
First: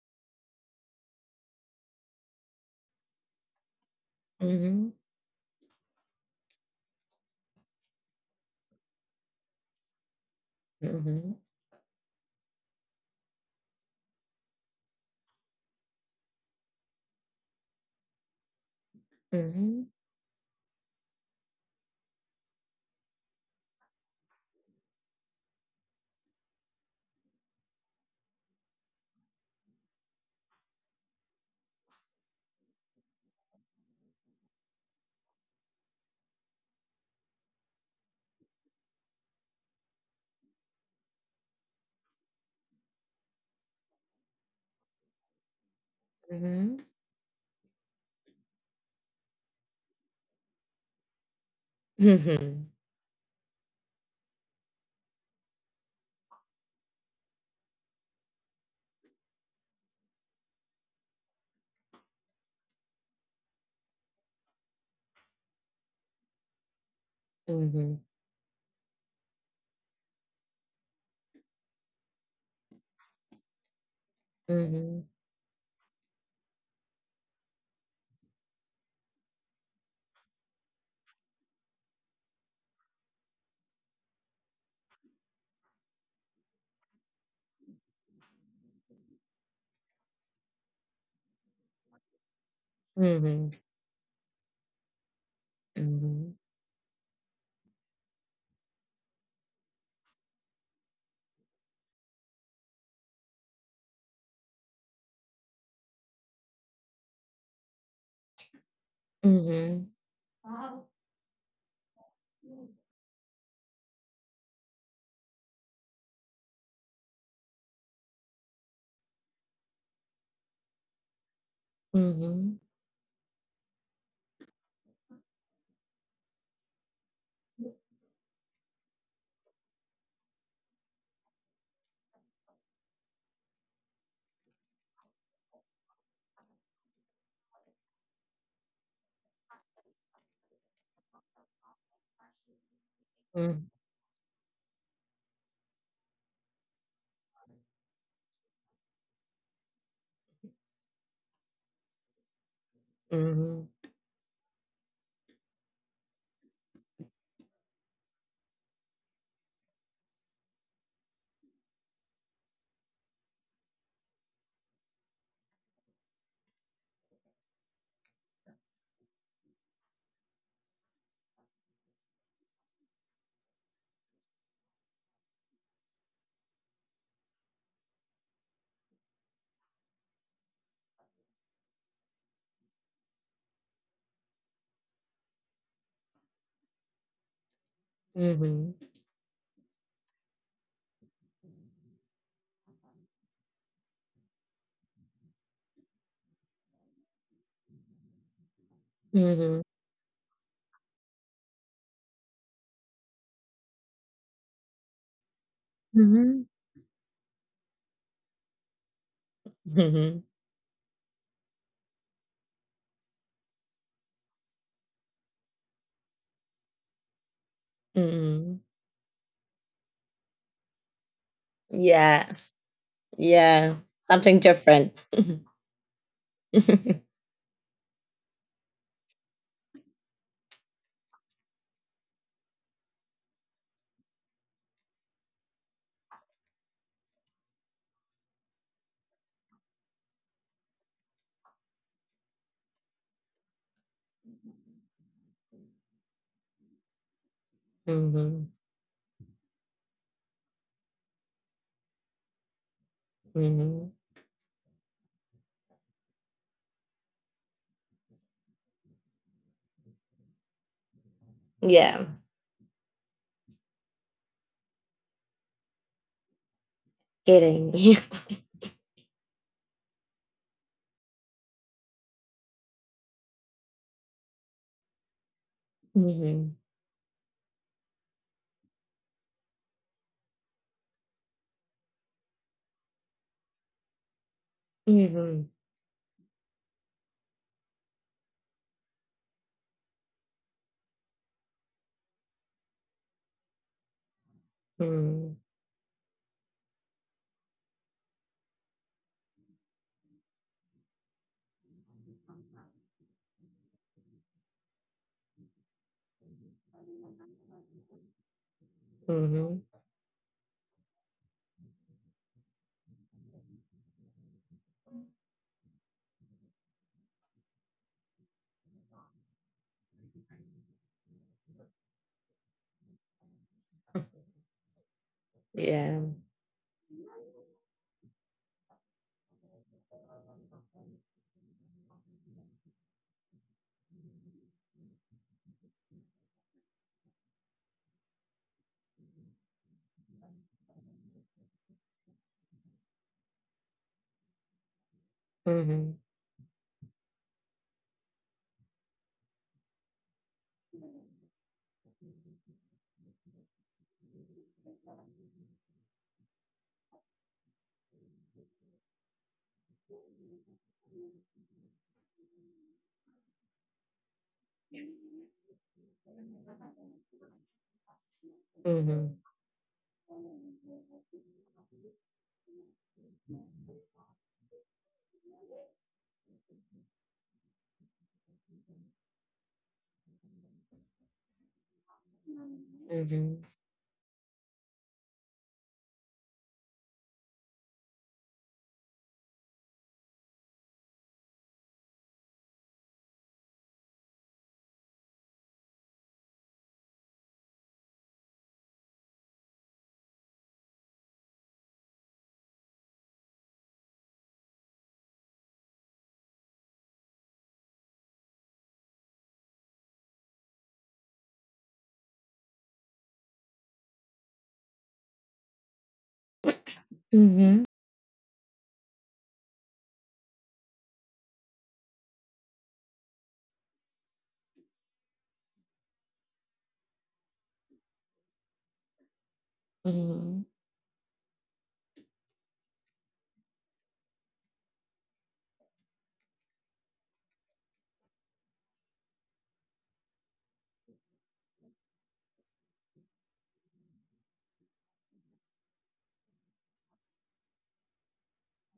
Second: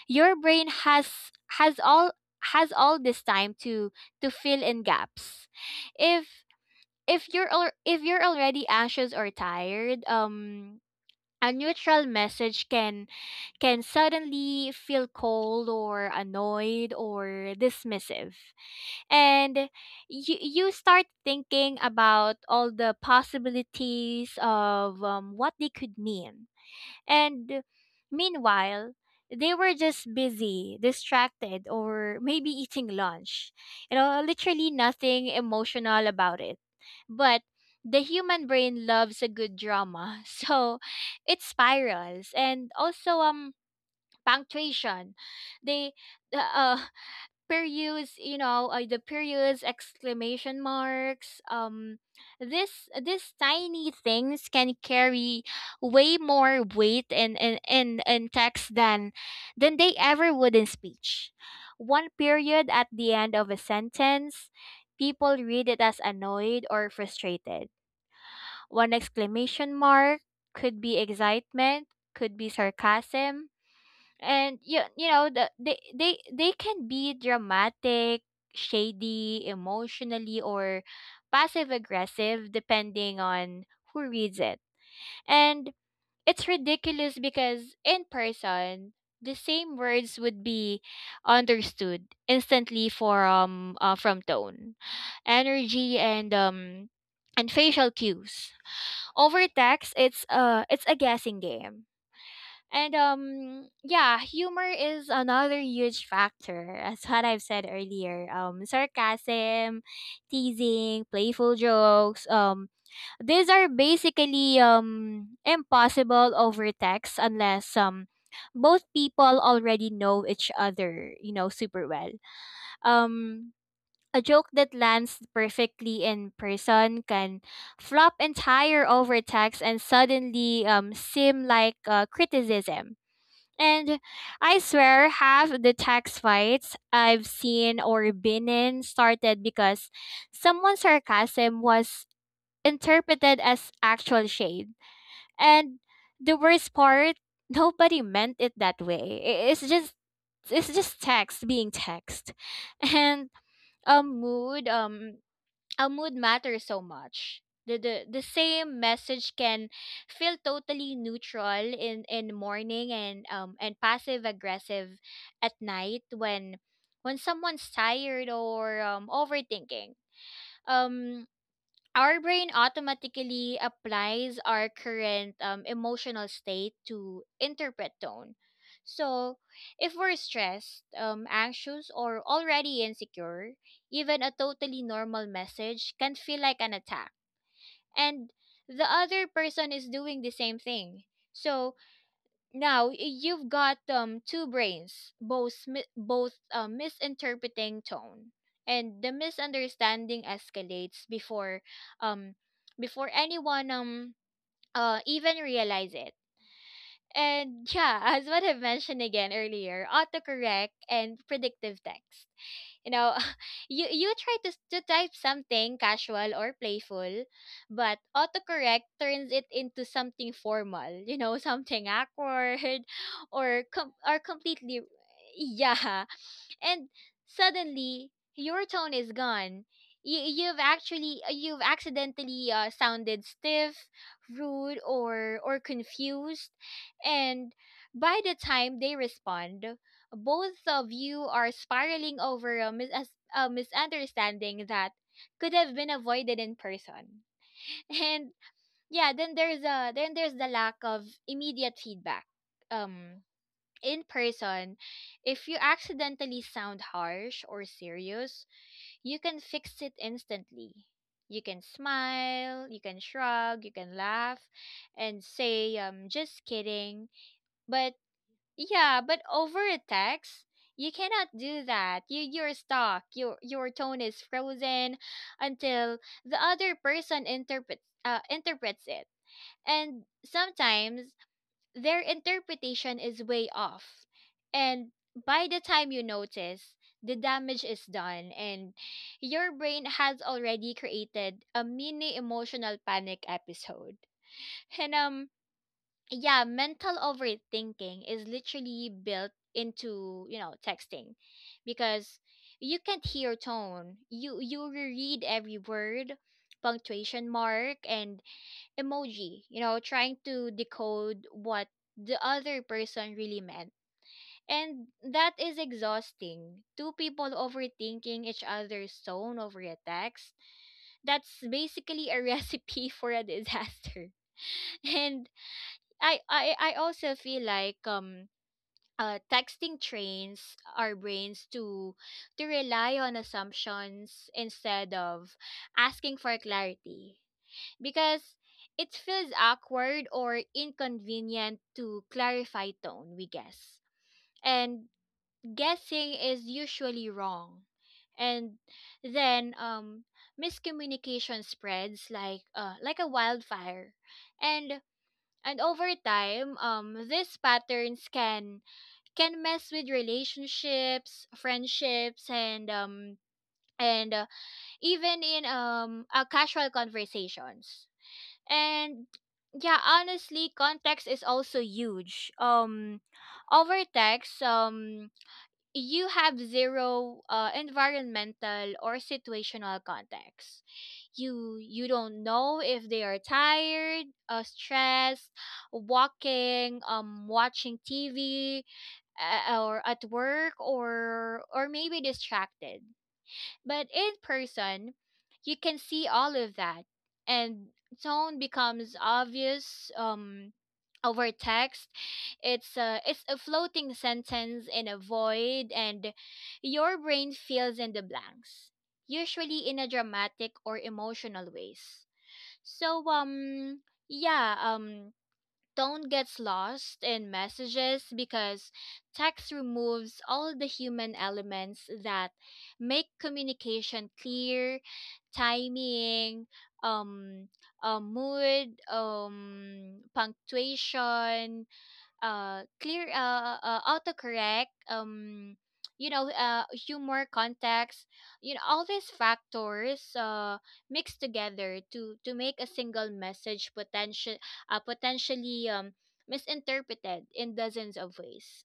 B: your brain has has all has all this time to to fill in
A: Mhm.
B: gaps. If if you're al- if you're already anxious or tired, um
A: Mhm.
B: a neutral message can can suddenly feel cold or annoyed or dismissive. And you, you start thinking about all the possibilities of um, what they could mean. And meanwhile, they were just busy, distracted, or maybe eating lunch. You know, literally nothing emotional about it. But the human brain loves a good drama. So it spirals. And also, um, punctuation, they the, uh
A: Mhm.
B: periods, you know, uh, the periods, exclamation marks, um
A: Mhm.
B: this this tiny things can carry way more weight in in in, in text than than they ever would in speech. One period at the end of a sentence, people read it as annoyed or frustrated.
A: Mhm.
B: One exclamation mark could be excitement, could be sarcasm, and you
A: Mhm.
B: you know, the, they they they can be dramatic, shady emotionally or passive aggressive depending on who reads it. And it's ridiculous because in person, the same words would be understood instantly
A: Mhm.
B: from uh, from tone, energy, and um and facial cues. Over text, it's uh it's a guessing game. And um Yeah, humor is another huge factor, as what I've said earlier. Um sarcasm, teasing, playful jokes, um these are basically um impossible over text unless um both people already know each other, you know, super
A: Mhm.
B: well.
A: Mhm.
B: Um a joke that lands perfectly in person can flop entire over text and suddenly um seem like uh, criticism, and I swear, half the text fights I've seen or been in started because someone's sarcasm was interpreted
A: Mhm.
B: as actual shade. And the worst part, nobody meant it that way. I- It's just, it's just text being text. And
A: Mhm.
B: um mood, um our mood matters so much. The, the the same message can feel totally neutral in in morning and um and passive aggressive at night when when someone's tired or um overthinking. Um our brain automatically applies our current um, emotional state to interpret tone. So, if we're stressed, um, anxious, or already insecure, even a totally normal message can feel like an attack.
A: Mhm.
B: And
A: Mhm. Mhm.
B: the other person is doing the same thing. So, now you've got um two brains, both mi- both uh, misinterpreting tone, and the
A: Mhm.
B: misunderstanding escalates before um before anyone um uh even realize it.
A: Mhm.
B: And yeah, as what I've mentioned again earlier,
A: Mhm.
B: autocorrect and predictive text. You know, you you try to, to type something casual or playful, but
A: Mhm.
B: autocorrect turns it into something formal, you know, something
A: Yeah.
B: awkward or
A: Yeah.
B: com- or
A: Something
B: completely,
A: different.
B: yeah, and suddenly your tone is gone. You, you've actually uh, you've accidentally uh, sounded stiff, rude or or confused, and by the time they respond, both of you are spiraling over a, mis- a misunderstanding that could have been avoided in person. And
A: Mhm.
B: yeah, then there's a then there's the lack of immediate feedback. um
A: Mhm.
B: in person, if you accidentally sound harsh or serious, you can fix it instantly. You can
A: Yeah.
B: smile, you can shrug, you can laugh, and say, um, just kidding.
A: Kidding.
B: But yeah, but over a text, you cannot do that. You, you're stuck. Your your tone is frozen until the
A: Mhm.
B: other person interprets uh, interprets it. And sometimes their interpretation is way off. And
A: Mhm.
B: by the time you notice, the damage is done and your brain has already created a mini emotional panic episode. And
A: Mhm.
B: um yeah, mental overthinking is literally built into, you know, texting because you can't hear tone. You you reread every word, punctuation mark and emoji,
A: Mhm.
B: you know, trying to decode what the other person really meant. And that is exhausting. Two people overthinking each other's tone over a text. That's basically a recipe for a disaster. And
A: Yeah.
B: I I, I also feel like um uh, texting trains our brains to to rely on assumptions instead of asking for clarity, because it feels awkward or inconvenient to clarify tone, we guess. And
A: Mhm.
B: guessing is usually wrong. And then, um, miscommunication spreads like uh, like a wildfire. And and over time, um, these patterns can can mess with relationships, friendships, and um, and uh, even in um, uh, casual conversations. And
A: Mhm.
B: yeah, honestly, context is also huge. Um, over text, um, you have zero uh, environmental or situational context. You you don't know if they are
A: Mhm.
B: tired, uh, stressed, walking, um, watching T V, uh, or at work, or or maybe distracted. But in person, you can see all of that, and tone becomes obvious. Um, over text, it's a it's a floating sentence in a void, and your brain fills in the blanks, usually in a dramatic or emotional ways. So um yeah um tone gets lost in
A: Mhm.
B: messages because text removes all the human elements that make communication clear, timing, um, uh, mood, um,
A: Mhm.
B: punctuation, uh clear uh, uh uh, autocorrect, um you know uh humor, context, you know all these factors uh mixed together to to make a single message potential uh potentially um misinterpreted in dozens of ways,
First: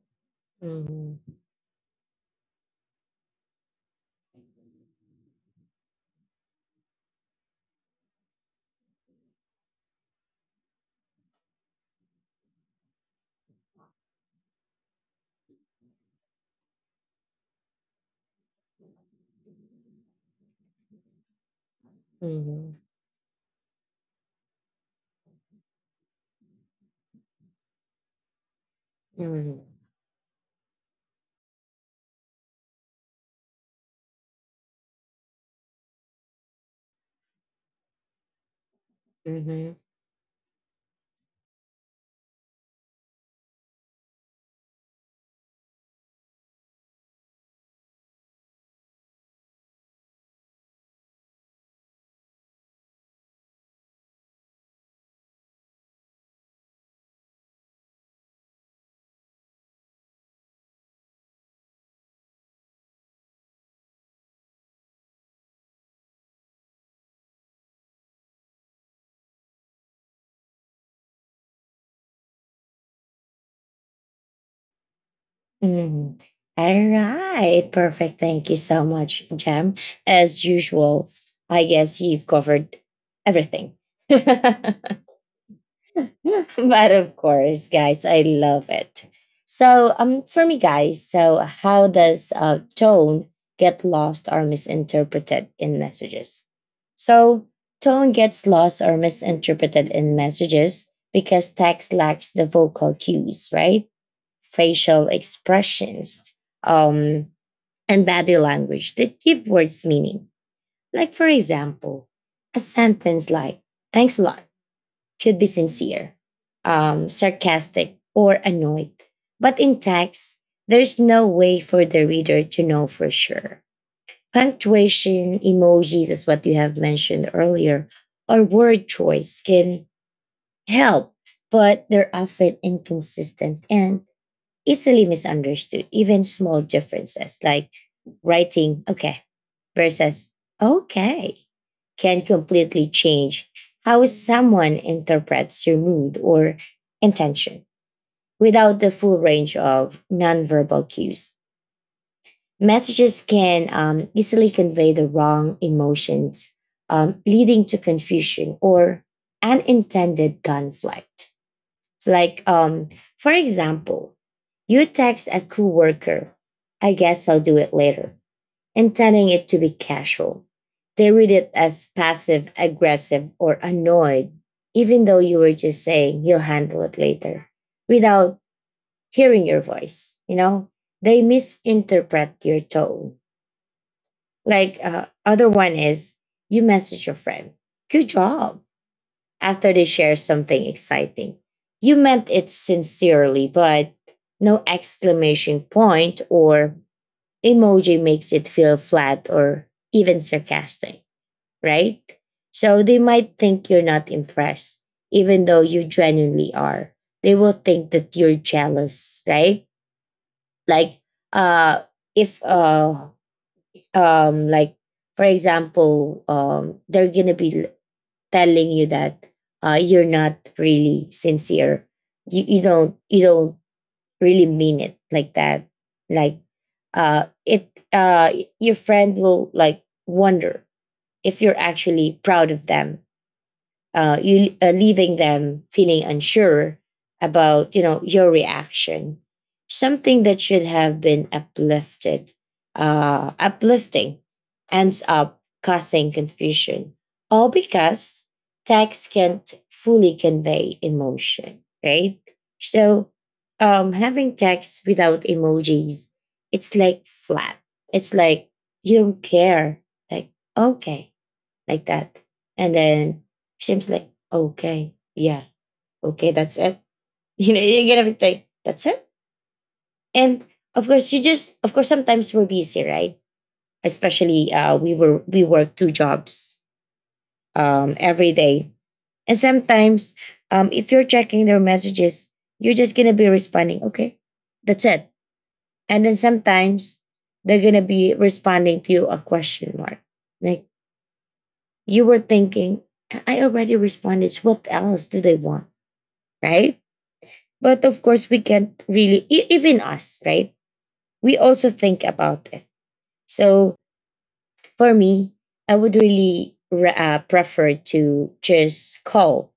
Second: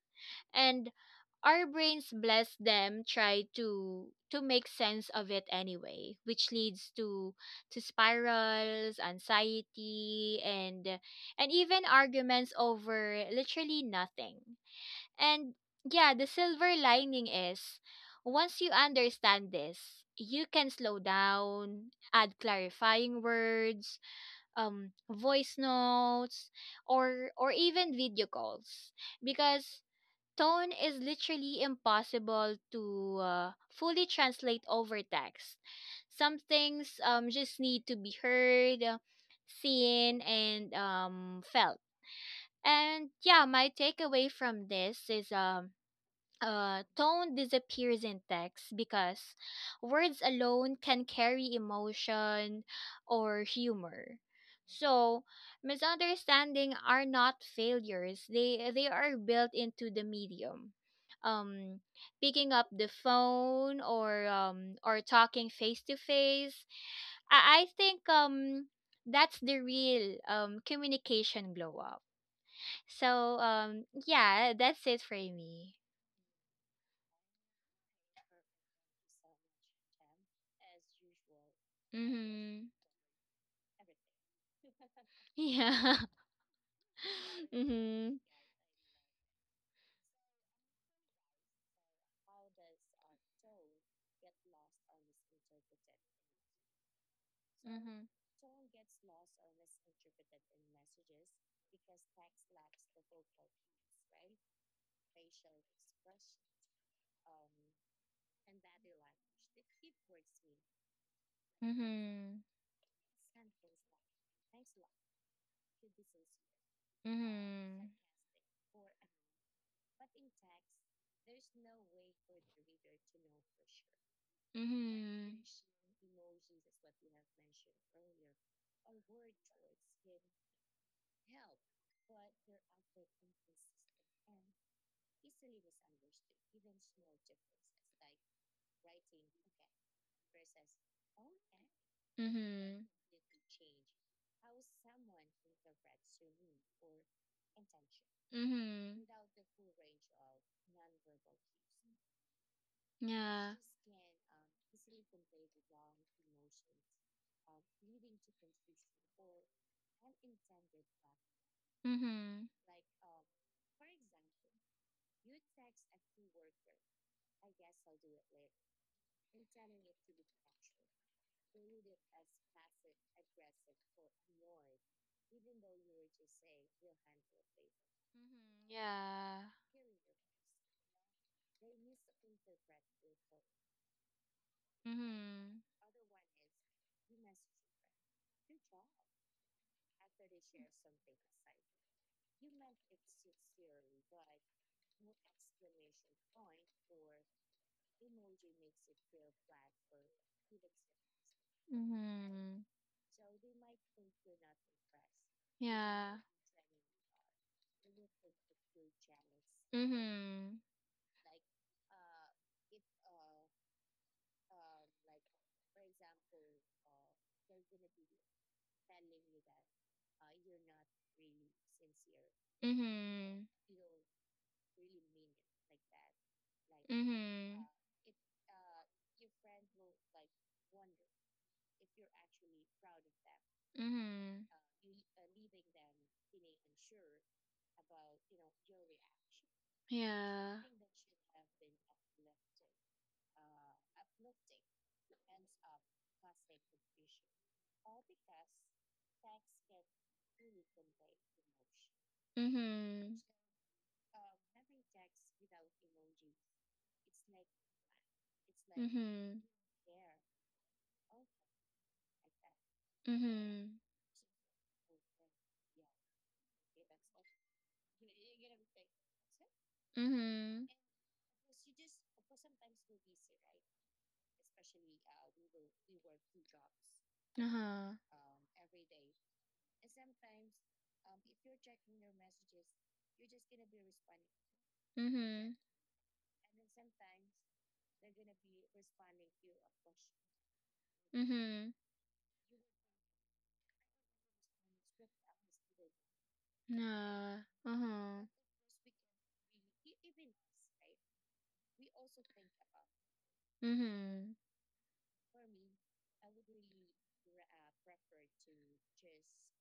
B: and
A: Mhm.
B: our brains, bless them, try to to make sense of it anyway, which leads to to spirals, anxiety, and and even arguments over literally nothing. And yeah, the silver lining is once you understand this, you can slow down, add
A: Mhm.
B: clarifying words, um voice notes, or or even video calls,
A: Mhm.
B: because tone is literally impossible to uh, fully translate over text. Some things um, just need to be heard, uh,
A: Mhm.
B: seen, and um, felt. And yeah, my takeaway from this is um, uh, tone disappears in text because words alone can carry emotion or humor. So, misunderstanding are not failures. They they are built into the medium. Um, Picking up the phone or um, or talking face to face. I I think um that's the real um communication glow up. So um yeah, that's it for me.
A: Mhm. All right. Perfect. Thank you so much, Jem. As usual, I guess you've
B: Mhm.
A: covered everything.
B: Yeah.
A: But of course, guys,
B: Mhm.
A: I love it. So, um, for me, guys, so how does uh, tone get lost or misinterpreted in messages? So,
B: Mhm.
A: tone gets lost or misinterpreted in messages because text lacks the vocal cues, right? Facial expressions, um, and body language that give words meaning. Like, for example,
B: Mhm.
A: a sentence like "Thanks a lot." should be sincere, um,
B: Mhm.
A: sarcastic, or annoyed. But in text, there's no way for the reader to know for sure.
B: Mhm.
A: Punctuation, emojis, as what you have mentioned earlier, or word choice can help, but they're often inconsistent and easily misunderstood. Even small differences like writing okay versus okay can
B: Mhm.
A: completely change how someone interprets your mood or intention. Without the
B: Mhm.
A: full range of nonverbal cues, messages can um, easily convey the wrong emotions, um, leading to confusion or unintended conflict. Like, um, for example, you text a coworker, I guess I'll do it later, intending it to be casual. They read it as passive aggressive or annoyed, even though you were just saying you'll handle it later without
B: Yeah.
A: hearing your voice. You know, they misinterpret your tone. Like, uh, other
B: Mhm.
A: one is you message your friend, good job, after they share something exciting. You meant it sincerely, but no exclamation point or emoji makes it feel flat or even sarcastic, right?
B: Mhm.
A: So they might think you're not impressed, even though you
B: Yeah.
A: genuinely are. They will think that you're jealous, right?
B: Mhm.
A: Like, uh, if uh, um, like for example, um, they're gonna be telling you that uh, you're not really sincere. You you
B: Mhm. Yeah. Mhm.
A: don't you
B: Mhm.
A: don't really mean it like that, like, uh
B: Mhm.
A: it uh y- your friend will like wonder if you're actually proud of them, uh,
B: Mhm.
A: you uh, leaving them feeling unsure about, you know, your reaction. Something that
B: Yeah.
A: should have been uplifted uh, uplifting ends up causing confusion all because text can't fully convey emotion, right? So
B: Mhm.
A: um, having text without emojis, it's like flat, it's like you don't
B: Mhm.
A: care, like okay, like that. And then
B: Mhm.
A: seems like, okay, yeah, okay, that's it. You know, you're gonna be like, that's it. And
B: Mhm.
A: of course, you just, of course, sometimes we're busy, right? Especially, uh, we were we work two jobs,
B: Uh-huh.
A: um, every day, and sometimes, um, if you're checking their messages, you're just gonna be responding, okay, that's it.
B: Mhm.
A: And then sometimes they're gonna be responding to you a question mark, like
B: Mhm.
A: you were thinking, I I already responded. What else do they want, right?
B: Nah.
A: But of
B: Uh-huh.
A: course, we can't really, e- even us, right? We also think about it. So
B: Mhm.
A: for me, I would really re- uh, prefer to just call,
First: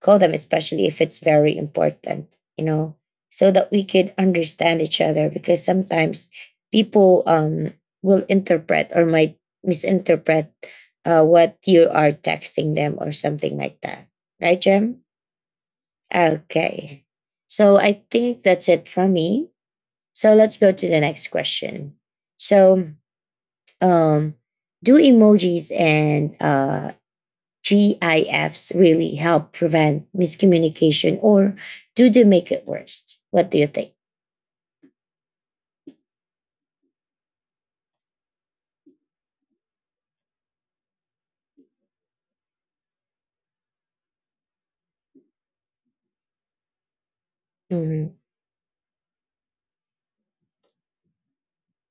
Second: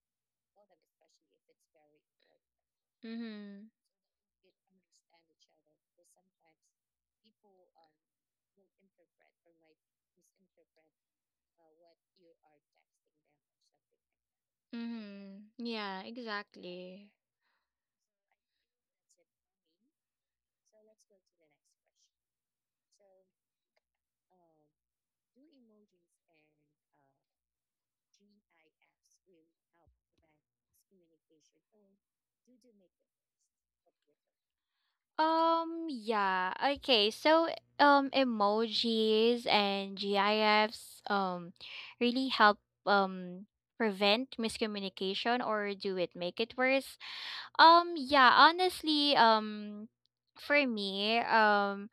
A: call them, especially if it's very important, you know, so
B: Mhm.
A: that we could understand each other, because sometimes people um, will interpret or might misinterpret uh, what you are texting them or something like that. Right, Jem?
B: Mhm. Yeah,
A: Okay.
B: exactly.
A: So I think that's it for me. So let's go to the next question. So, um, do emojis and uh, GIFs really help prevent miscommunication, or do they make it worse? What do you think?
B: Um, yeah. Okay, so um emojis and GIFs um really help um prevent miscommunication, or do it make it worse? Um,
A: Mm-hmm.
B: yeah, honestly, um for me, um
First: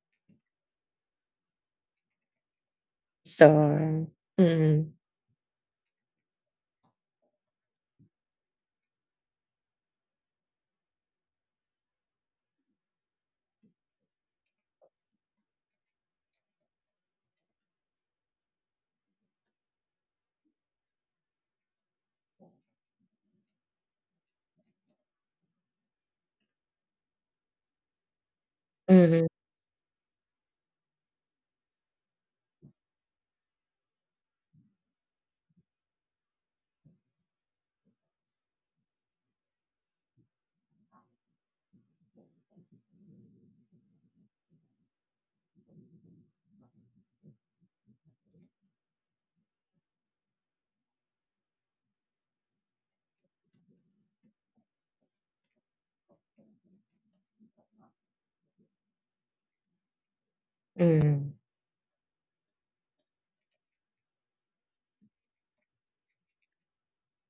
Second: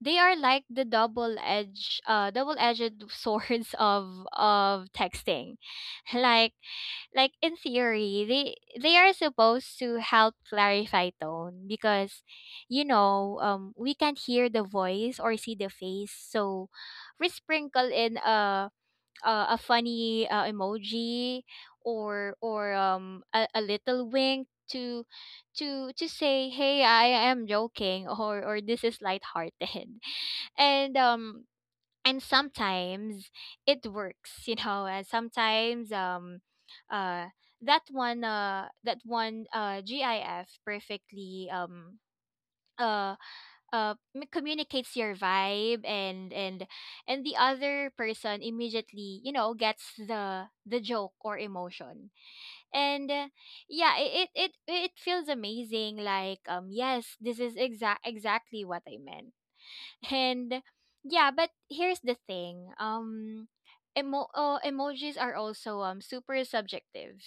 B: they are like the double edge uh double-edged
A: So,
B: swords of
A: mm-hmm.
B: of texting. Like like in theory, they they are supposed to help clarify tone because, you know, um we can't hear the voice or see the face. So we sprinkle in a a, a funny uh, emoji or or um a, a little wink to to to say, hey, I am joking, or or this is
A: Mm-hmm.
B: lighthearted. And um and sometimes it works, you know. And sometimes um uh that one uh that one uh gif perfectly um uh uh m- communicates your vibe, and and and the other person immediately, you know, gets the the joke or emotion, and uh, yeah, it it it, it feels amazing, like, um yes, this is exact exactly what I meant. And
A: Mm-hmm.
B: yeah, but here's the thing, um emo- oh, emojis are also um super subjective.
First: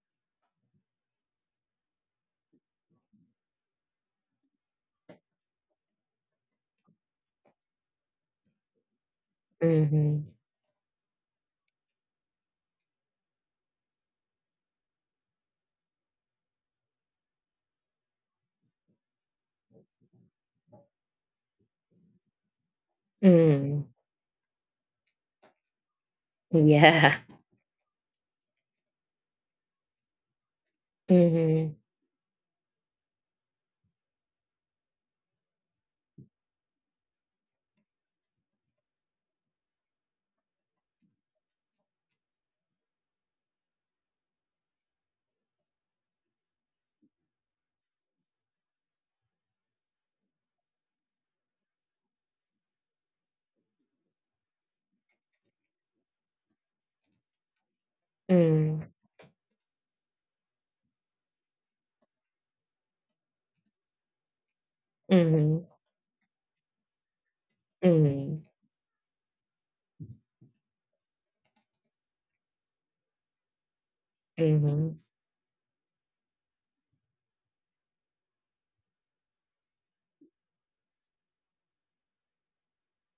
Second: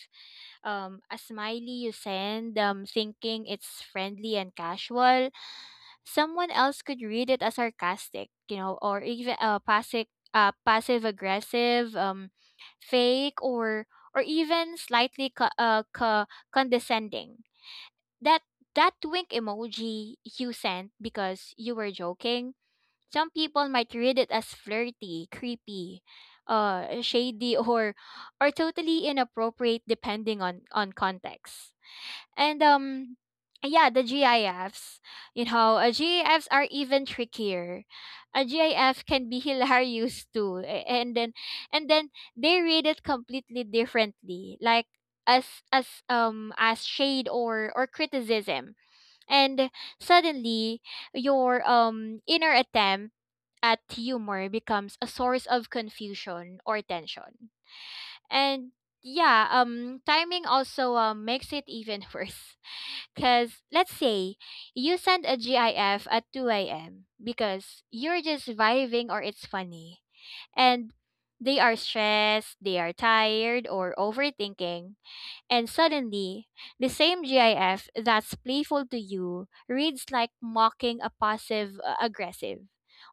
B: um A smiley you send, um thinking it's friendly and casual, someone else could read it as sarcastic, you know, or even uh, passive
A: Mm-hmm.
B: uh, passive aggressive, um fake, or or even slightly co- uh, co- condescending. That that wink emoji you sent because you were joking, some people
A: Mm-hmm.
B: might read it as flirty, creepy, uh,
A: yeah.
B: shady, or or totally inappropriate depending on on context.
A: Mm-hmm.
B: And um, yeah, the GIFs. You know, uh, GIFs are even trickier. A GIF can be hilarious too, a- and then and then they read it completely differently, like as as um as shade or or criticism. And suddenly, your um inner attempt at humor becomes a source of confusion or tension. And
A: Mm-hmm.
B: yeah, um, timing also um, makes it even worse. Because let's say you send a
A: Mm-hmm.
B: GIF at two a m because you're
A: Mm-hmm.
B: just vibing or it's funny. And they are stressed, they are tired, or
A: Mm-hmm.
B: overthinking. And suddenly, the same GIF that's playful to you reads like mocking a passive uh, aggressive.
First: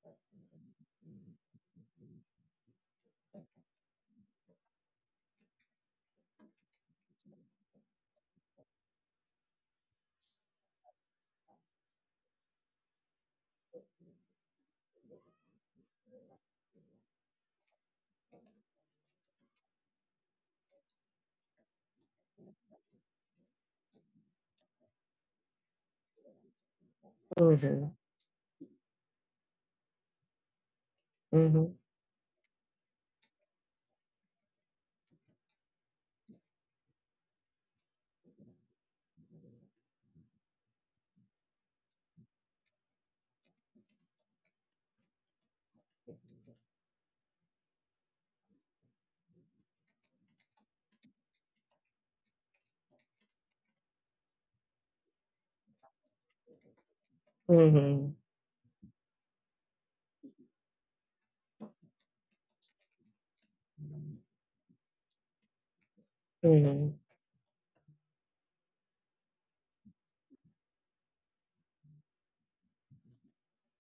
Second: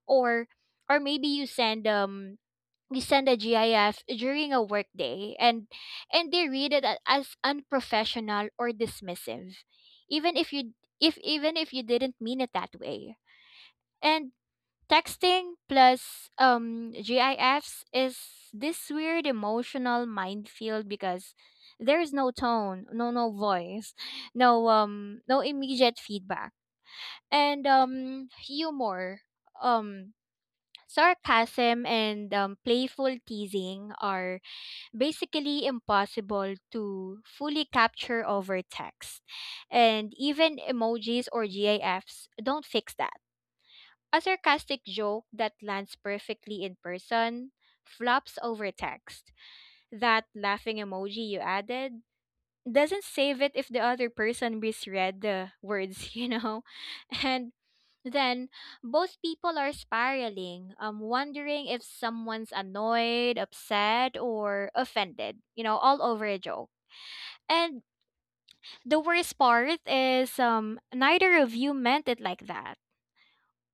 B: Or or maybe you send um you send a GIF during a workday, and and they read it a- as unprofessional or dismissive, even if you, if even if you didn't mean it that way. And texting plus um, GIFs is this weird emotional minefield because there is no tone, no no voice, no um no immediate feedback, and
A: Mhm,
B: um humor, um
A: mhm,
B: sarcasm, and um, playful teasing are basically impossible to fully capture over text, and even emojis or GIFs don't fix that. A sarcastic joke that lands perfectly in person flops over text. That laughing emoji you added doesn't save it if the other person misread the words, you know? And
A: mhm,
B: then both people are spiraling, um, wondering if someone's annoyed, upset, or offended, you know, all over a joke.
A: mhm,
B: And the worst part is um neither of you meant it like that.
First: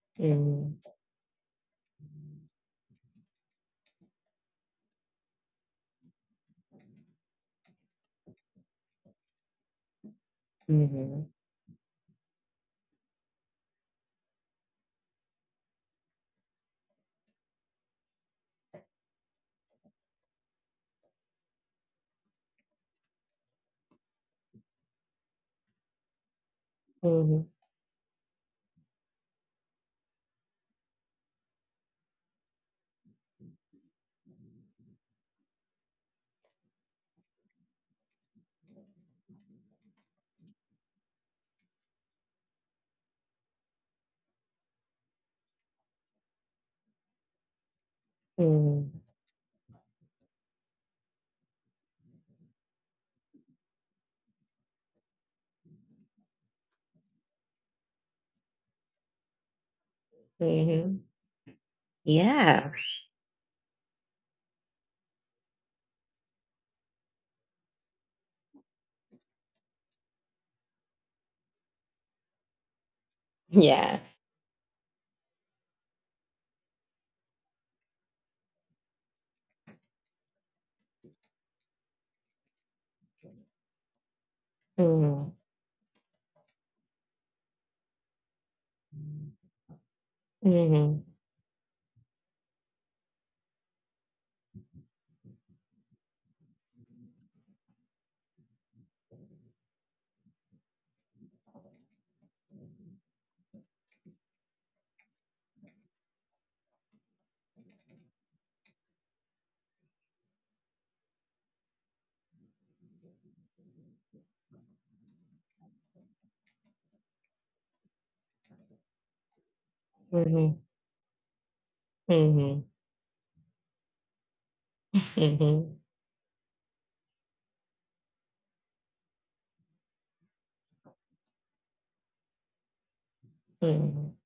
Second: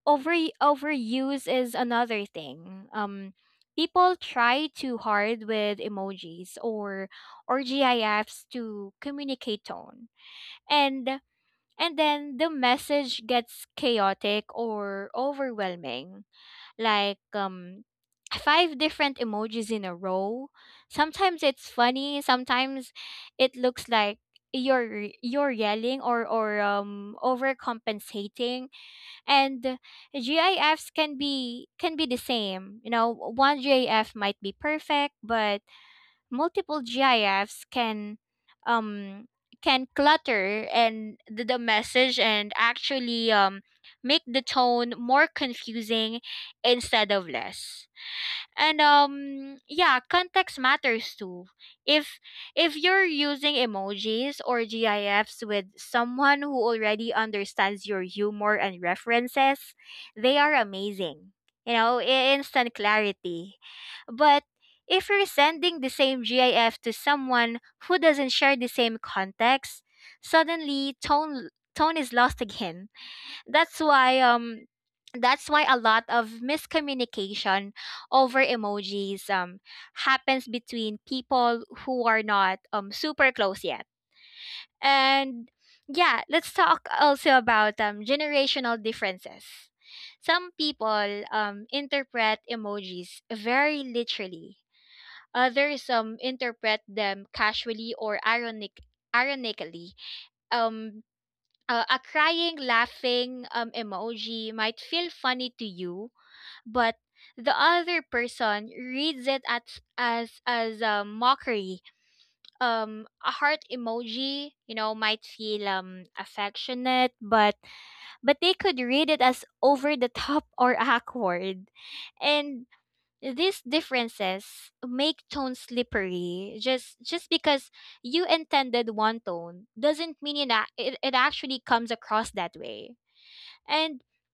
B: over
A: mhm,
B: Overuse is another thing. Um, people try too hard with emojis or or GIFs to communicate tone, and
A: mhm,
B: and then the message gets chaotic or overwhelming. Like, um, five different emojis in a row. Sometimes it's funny. Sometimes it looks like you're you're yelling or or um
A: mhm,
B: overcompensating, and GIFs can be can be the same. You know, one GIF might be perfect, but multiple GIFs can um can clutter and the, the message and actually um make the tone more confusing instead of less. and
A: mhm,
B: um yeah, context matters too. if if you're using emojis or gifs with someone who already understands your humor and references, they are
A: mhm.
B: amazing, you know, i- instant
A: Yeah,
B: clarity. But if you're sending the same gif to someone who doesn't share the same context, suddenly tone tone is lost again. that's
A: yeah.
B: why um that's why a lot of miscommunication over emojis um happens between people who are not um super close yet.
A: Mhm,
B: And yeah, let's talk also about um generational differences. Some
A: mhm,
B: people um interpret emojis very literally. Others um interpret them casually or ironic ironically. um uh, a crying, laughing um, emoji might feel funny to you, but the other person reads it as as as a mockery. Um, a heart emoji, you know, might feel um affectionate, but but they could read it as over the top
A: mhm,
B: or awkward, and
A: mhm,
B: these differences make tone
A: mhm,
B: slippery. Just just because you intended one tone doesn't mean it, a- it, it actually comes across that way. And
A: mhm.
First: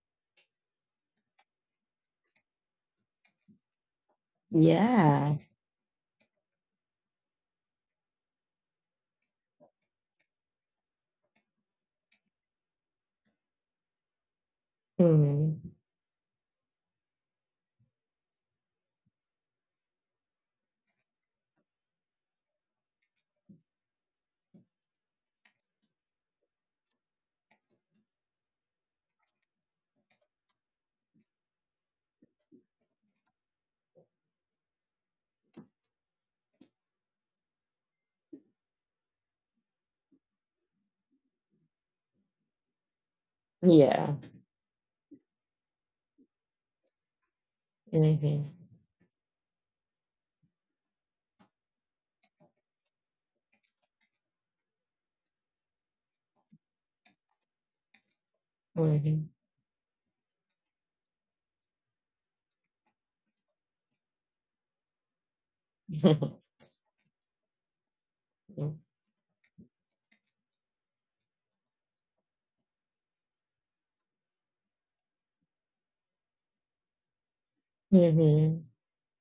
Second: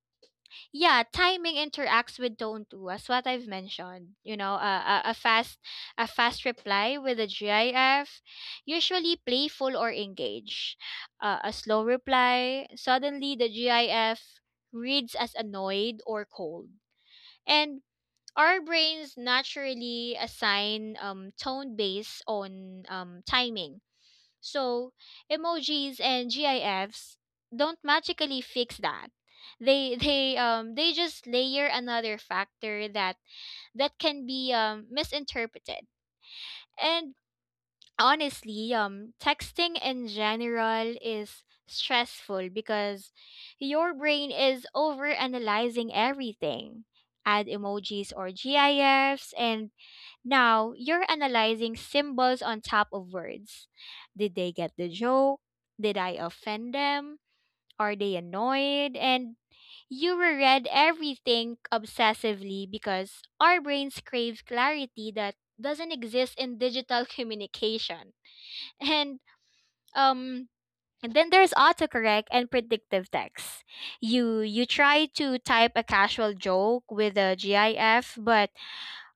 B: yeah, timing interacts with tone too, as what I've mentioned. You know, a, a, a
A: Yeah.
B: fast a fast reply with a GIF, usually playful or engaged. Uh, a slow reply, suddenly the GIF reads as
A: Mhm,
B: annoyed or cold. And our brains naturally assign um, tone based on um, timing. So, emojis and GIFs don't magically fix that. They they um they just layer another factor that that can be um, misinterpreted. And honestly, um, texting in general is stressful because your
A: yeah.
B: brain is overanalyzing everything. Add emojis or
A: Mhm,
B: GIFs, and now you're analyzing symbols on top of words. Did they get the joke? Did I offend them? Are they annoyed?
A: mhm,
B: And you reread everything obsessively because our brains crave clarity that doesn't exist in digital communication. And um and then there's autocorrect and predictive text. You you try to type a casual joke with a GIF, but
A: mhm,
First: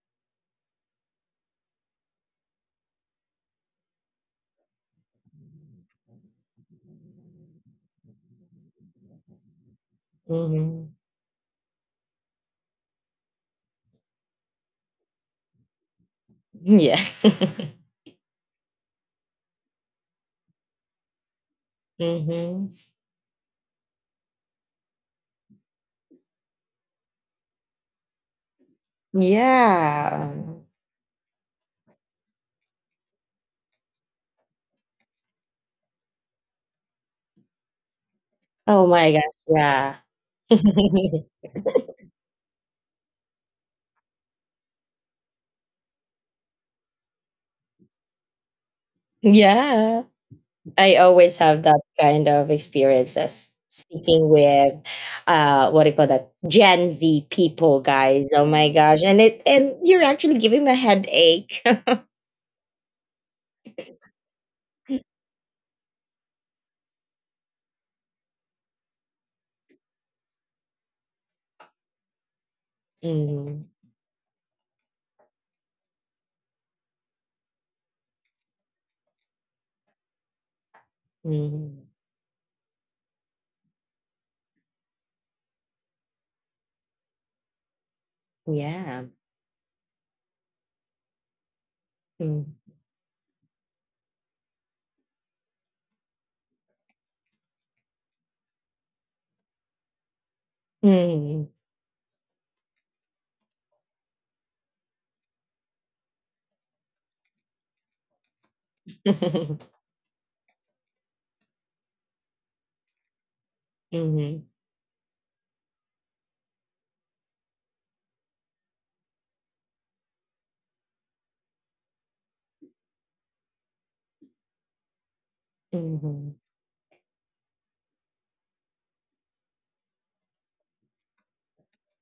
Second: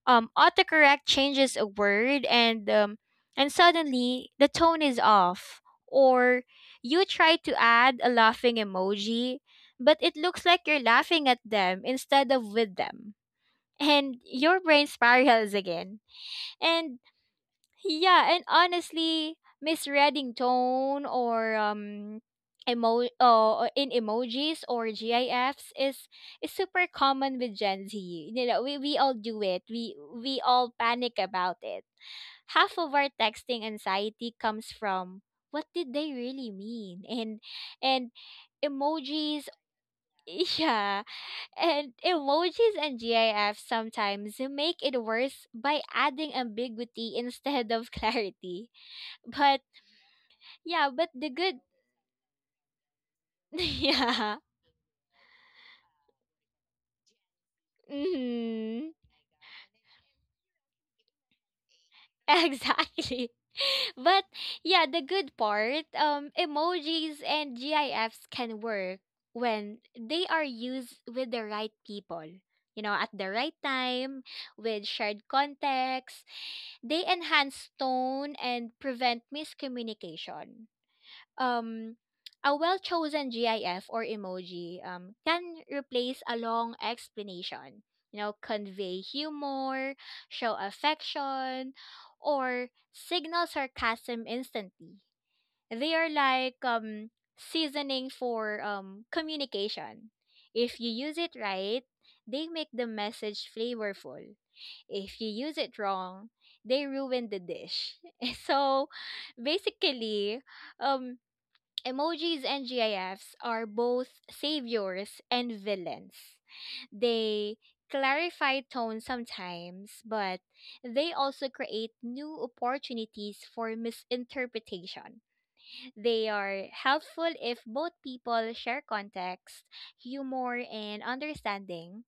B: um autocorrect changes a word, and um and suddenly the tone is off. Or you try to add a laughing emoji, but it looks like you're
A: mhm.
B: laughing at them instead of with them. And your brain spirals again. And
A: Yeah.
B: yeah, and honestly, misreading tone or um
A: Mhm.
B: emo uh, in emojis or GIFs is is super common with Gen Z. You know, we, we all do it. We
A: Yeah.
B: we all panic about it. Half of our texting anxiety comes from, what did they really mean? And and
A: Oh my gosh,
B: emojis
A: yeah.
B: yeah, and emojis and GIFs sometimes make it worse by adding ambiguity instead of clarity. But
A: Yeah.
B: yeah,
A: I
B: but the
A: always
B: good
A: have that kind of experiences speaking
B: yeah.
A: with uh what do you call that, Gen Z people, guys. Oh my
B: Mhm.
A: gosh. And it, and you're actually giving me a headache.
B: Exactly. But yeah, the good part, um, emojis and GIFs can work when they are used with the right people. You know, at the right
A: Mm,
B: time, with shared context, they enhance tone and prevent miscommunication. um
A: mm,
B: a well-chosen GIF or emoji um, can replace a long explanation, you know, convey
A: yeah.
B: humor, show affection,
A: Mm,
B: or signal sarcasm instantly. They are like, um, seasoning for um, communication. If you use it
A: mm,
B: right, they make the message flavorful. If you use it wrong, they ruin the dish. So
A: mhm,
B: basically, um emojis and GIFs are both
A: mhm,
B: saviors and villains. They clarify tone sometimes, but they also create new opportunities for misinterpretation. They
A: mhm,
B: are helpful if both people share context, humor, and understanding,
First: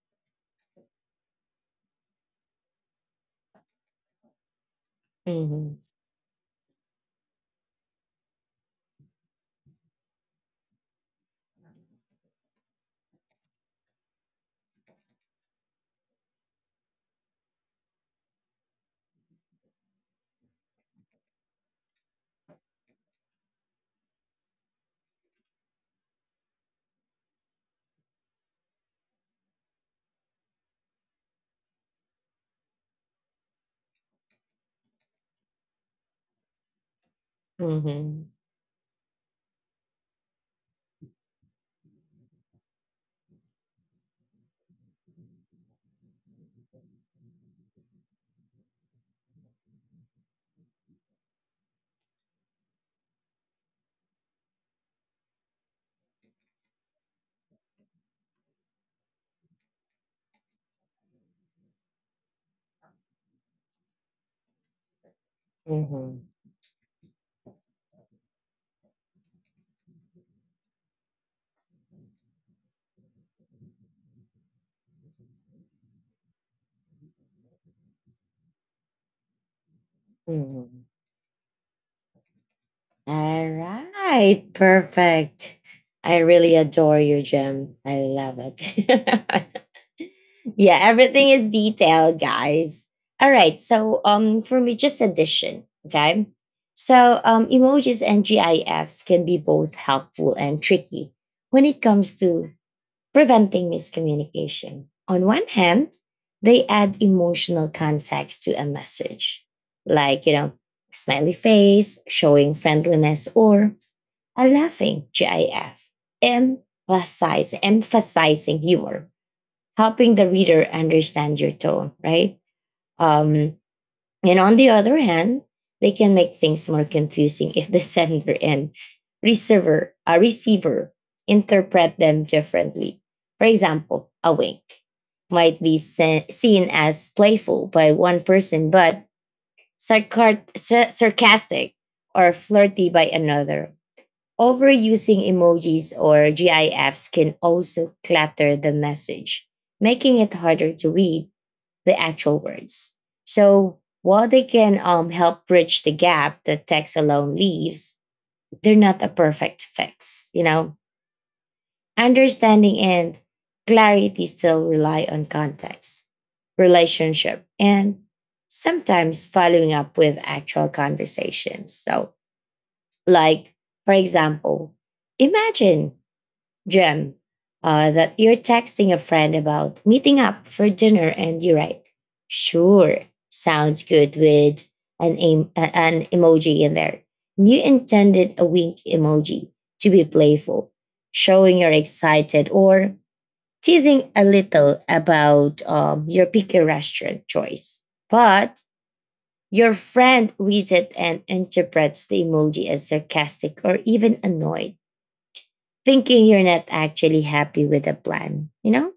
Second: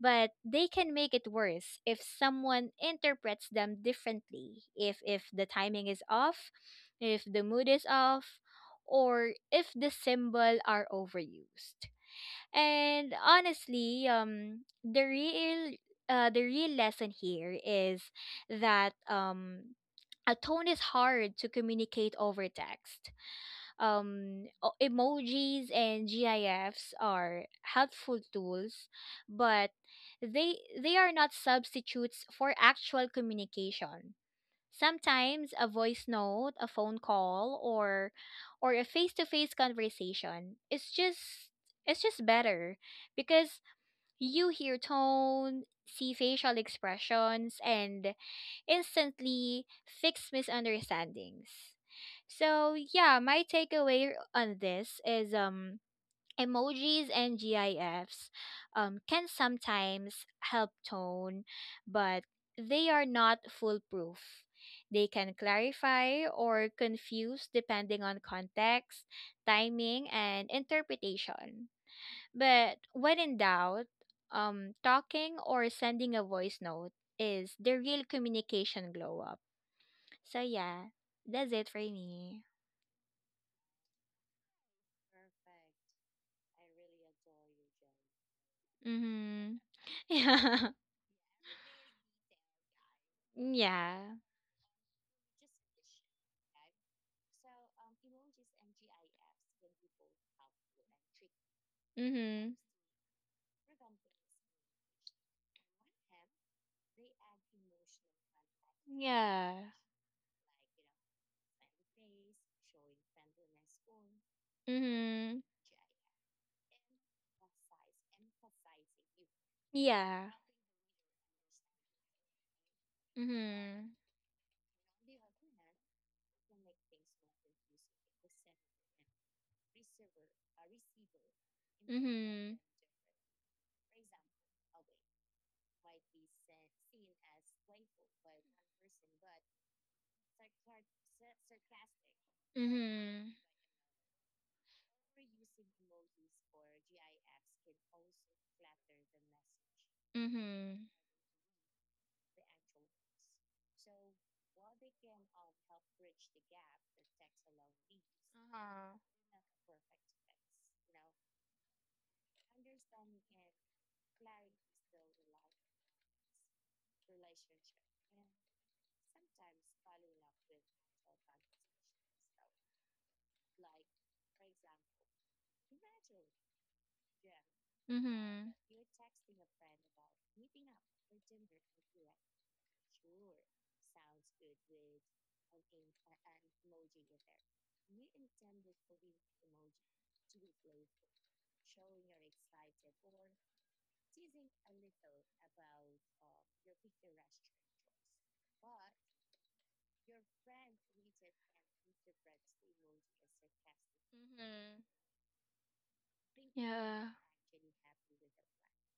B: but they can make it worse if someone interprets them differently, if if the
A: mhm,
B: timing is off, if the mood is off, or if the symbol are overused. And honestly, um the real uh, the real lesson here is that um a tone is hard to communicate over text. Um o- emojis and GIFs are helpful tools, but they they are not substitutes for actual communication. Sometimes a voice note, a phone call, or
A: mhm,
B: or a face-to-face conversation is just it's just better because you hear tone, see facial expressions, and instantly fix misunderstandings. So yeah, my takeaway on this is um emojis and GIFs um can sometimes help tone, but they are not foolproof. They can clarify
A: mhm.
B: or confuse depending on context, timing, and interpretation. But when in doubt, um, talking or sending a voice note is the real communication glow up. So
A: Mhm.
B: yeah, that's it for me.
A: All right. Perfect. I really adore you, Jem. I love
B: Mm-hmm.
A: it.
B: Yeah.
A: Yeah, everything is detailed, guys. All right, so
B: Yeah.
A: um for me just addition, okay? So um emojis and GIFs can be both helpful and tricky when it comes to
B: Mm-hmm.
A: preventing miscommunication. On one hand, they add emotional context to a message,
B: Yeah.
A: like, you know, a smiley face showing friendliness, or a laughing
B: Mm-hmm.
A: GIF, emphasize, emphasizing humor, helping the
B: Yeah.
A: reader understand your tone, right? Um,
B: Mm-hmm.
A: and on the other hand, they can make things more confusing if the sender and receiver, a receiver interpret them
B: Mm-hmm.
A: differently. For example, a wink might be se- seen as playful by one person, but sarcar- sa- sarcastic or flirty by
B: Mm-hmm.
A: another. Overusing emojis or GIFs can also clutter the message, making it harder
B: Mm-hmm.
A: to read the actual words. So, while they can um, help bridge the gap that text alone leaves, they're
B: Uh-huh.
A: not a perfect fix. You know, understanding and clarity still rely on context, relationship, and sometimes following up with actual conversations. So, like, for example, imagine, Gem, uh, that you're
B: Mm-hmm.
A: texting a friend about meeting up for dinner, and you write, "Sure, sounds good," with an em- a- an emoji in there. You intended a wink emoji to be playful, showing you're excited or teasing a little about um, your picky restaurant choice, but your friend reads it and interprets the emoji as sarcastic or even annoyed, thinking you're not actually happy with the plan, you know?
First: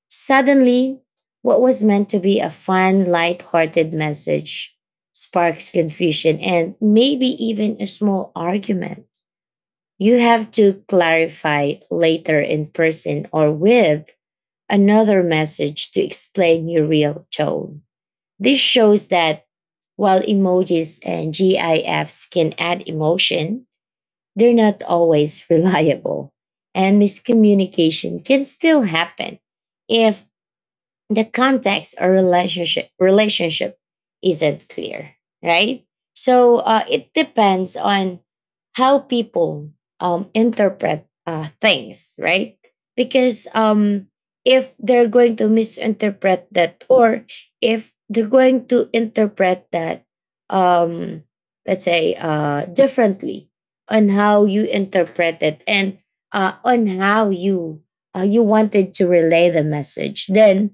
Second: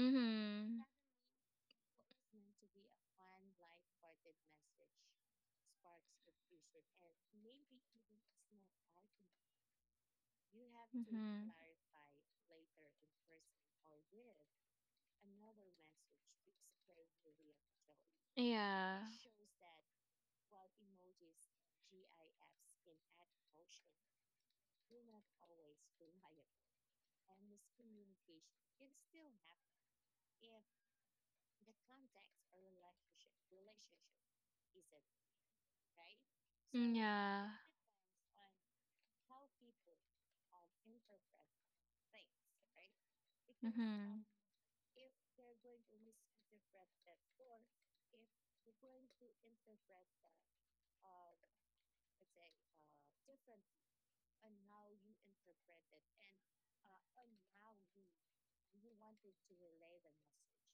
B: Mm-hmm.
A: Suddenly, what was meant to be a fun, light-hearted message sparks confusion and maybe even a small argument. You have to clarify later in person or with another message to explain your real tone. This
B: Yeah.
A: shows that while emojis and GIFs can add emotion, they're not always reliable, and miscommunication can still happen if the context or relationship relationship isn't clear, right? So uh, it depends on how people um, interpret uh, things, right? Because um, if they're going to misinterpret that, or if they're going to interpret that um, let's say uh, differently on how you interpret it, and uh, on how you uh, you wanted to relay the message, then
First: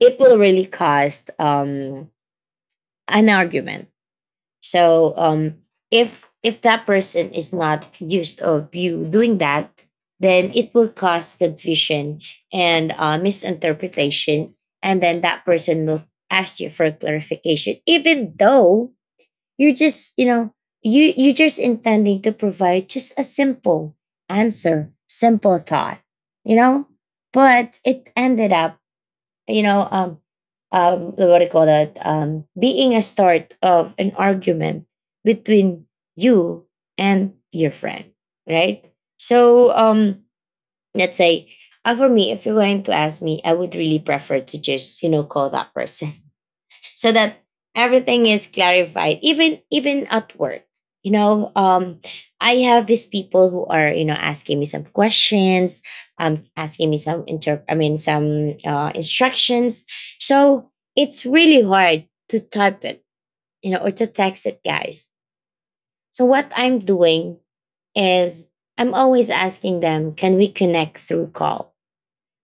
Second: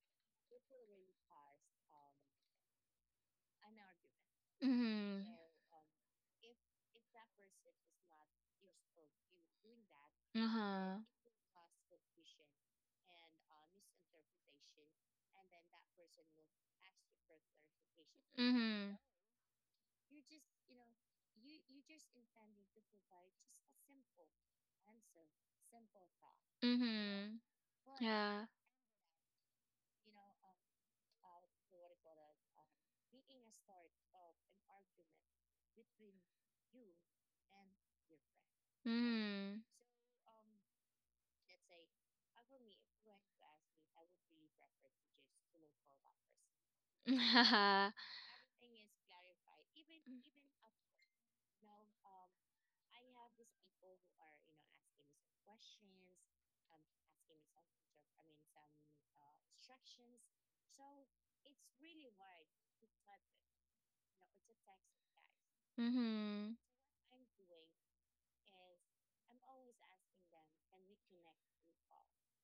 A: it will really cost um an argument. So
B: Mm-hmm.
A: um if if that person is not used of you doing that, then it will
B: Uh-huh.
A: cause confusion and uh, misinterpretation, and then that person will ask you for clarification, even though you're just, you know, you you just intending to provide just a simple answer, simple thought, you know.
B: Mm-hmm.
A: But it ended up, you know, um, um, what do you call that? Um, being a start of an argument between you and your friend, right?
B: Yeah.
A: So, um, let's say, uh, for me, if you're going to ask me, I would really prefer to just, you know, call that person, so that everything is clarified, even even at work, you know. um I have these people who are, you know, asking me some questions, um asking me some inter I mean some uh, instructions, so it's really hard to type it, you know, or to text it, guys.
B: Mm-hmm.
A: So what
B: Mm-hmm.
A: I'm doing is I'm always asking them, can we connect through call,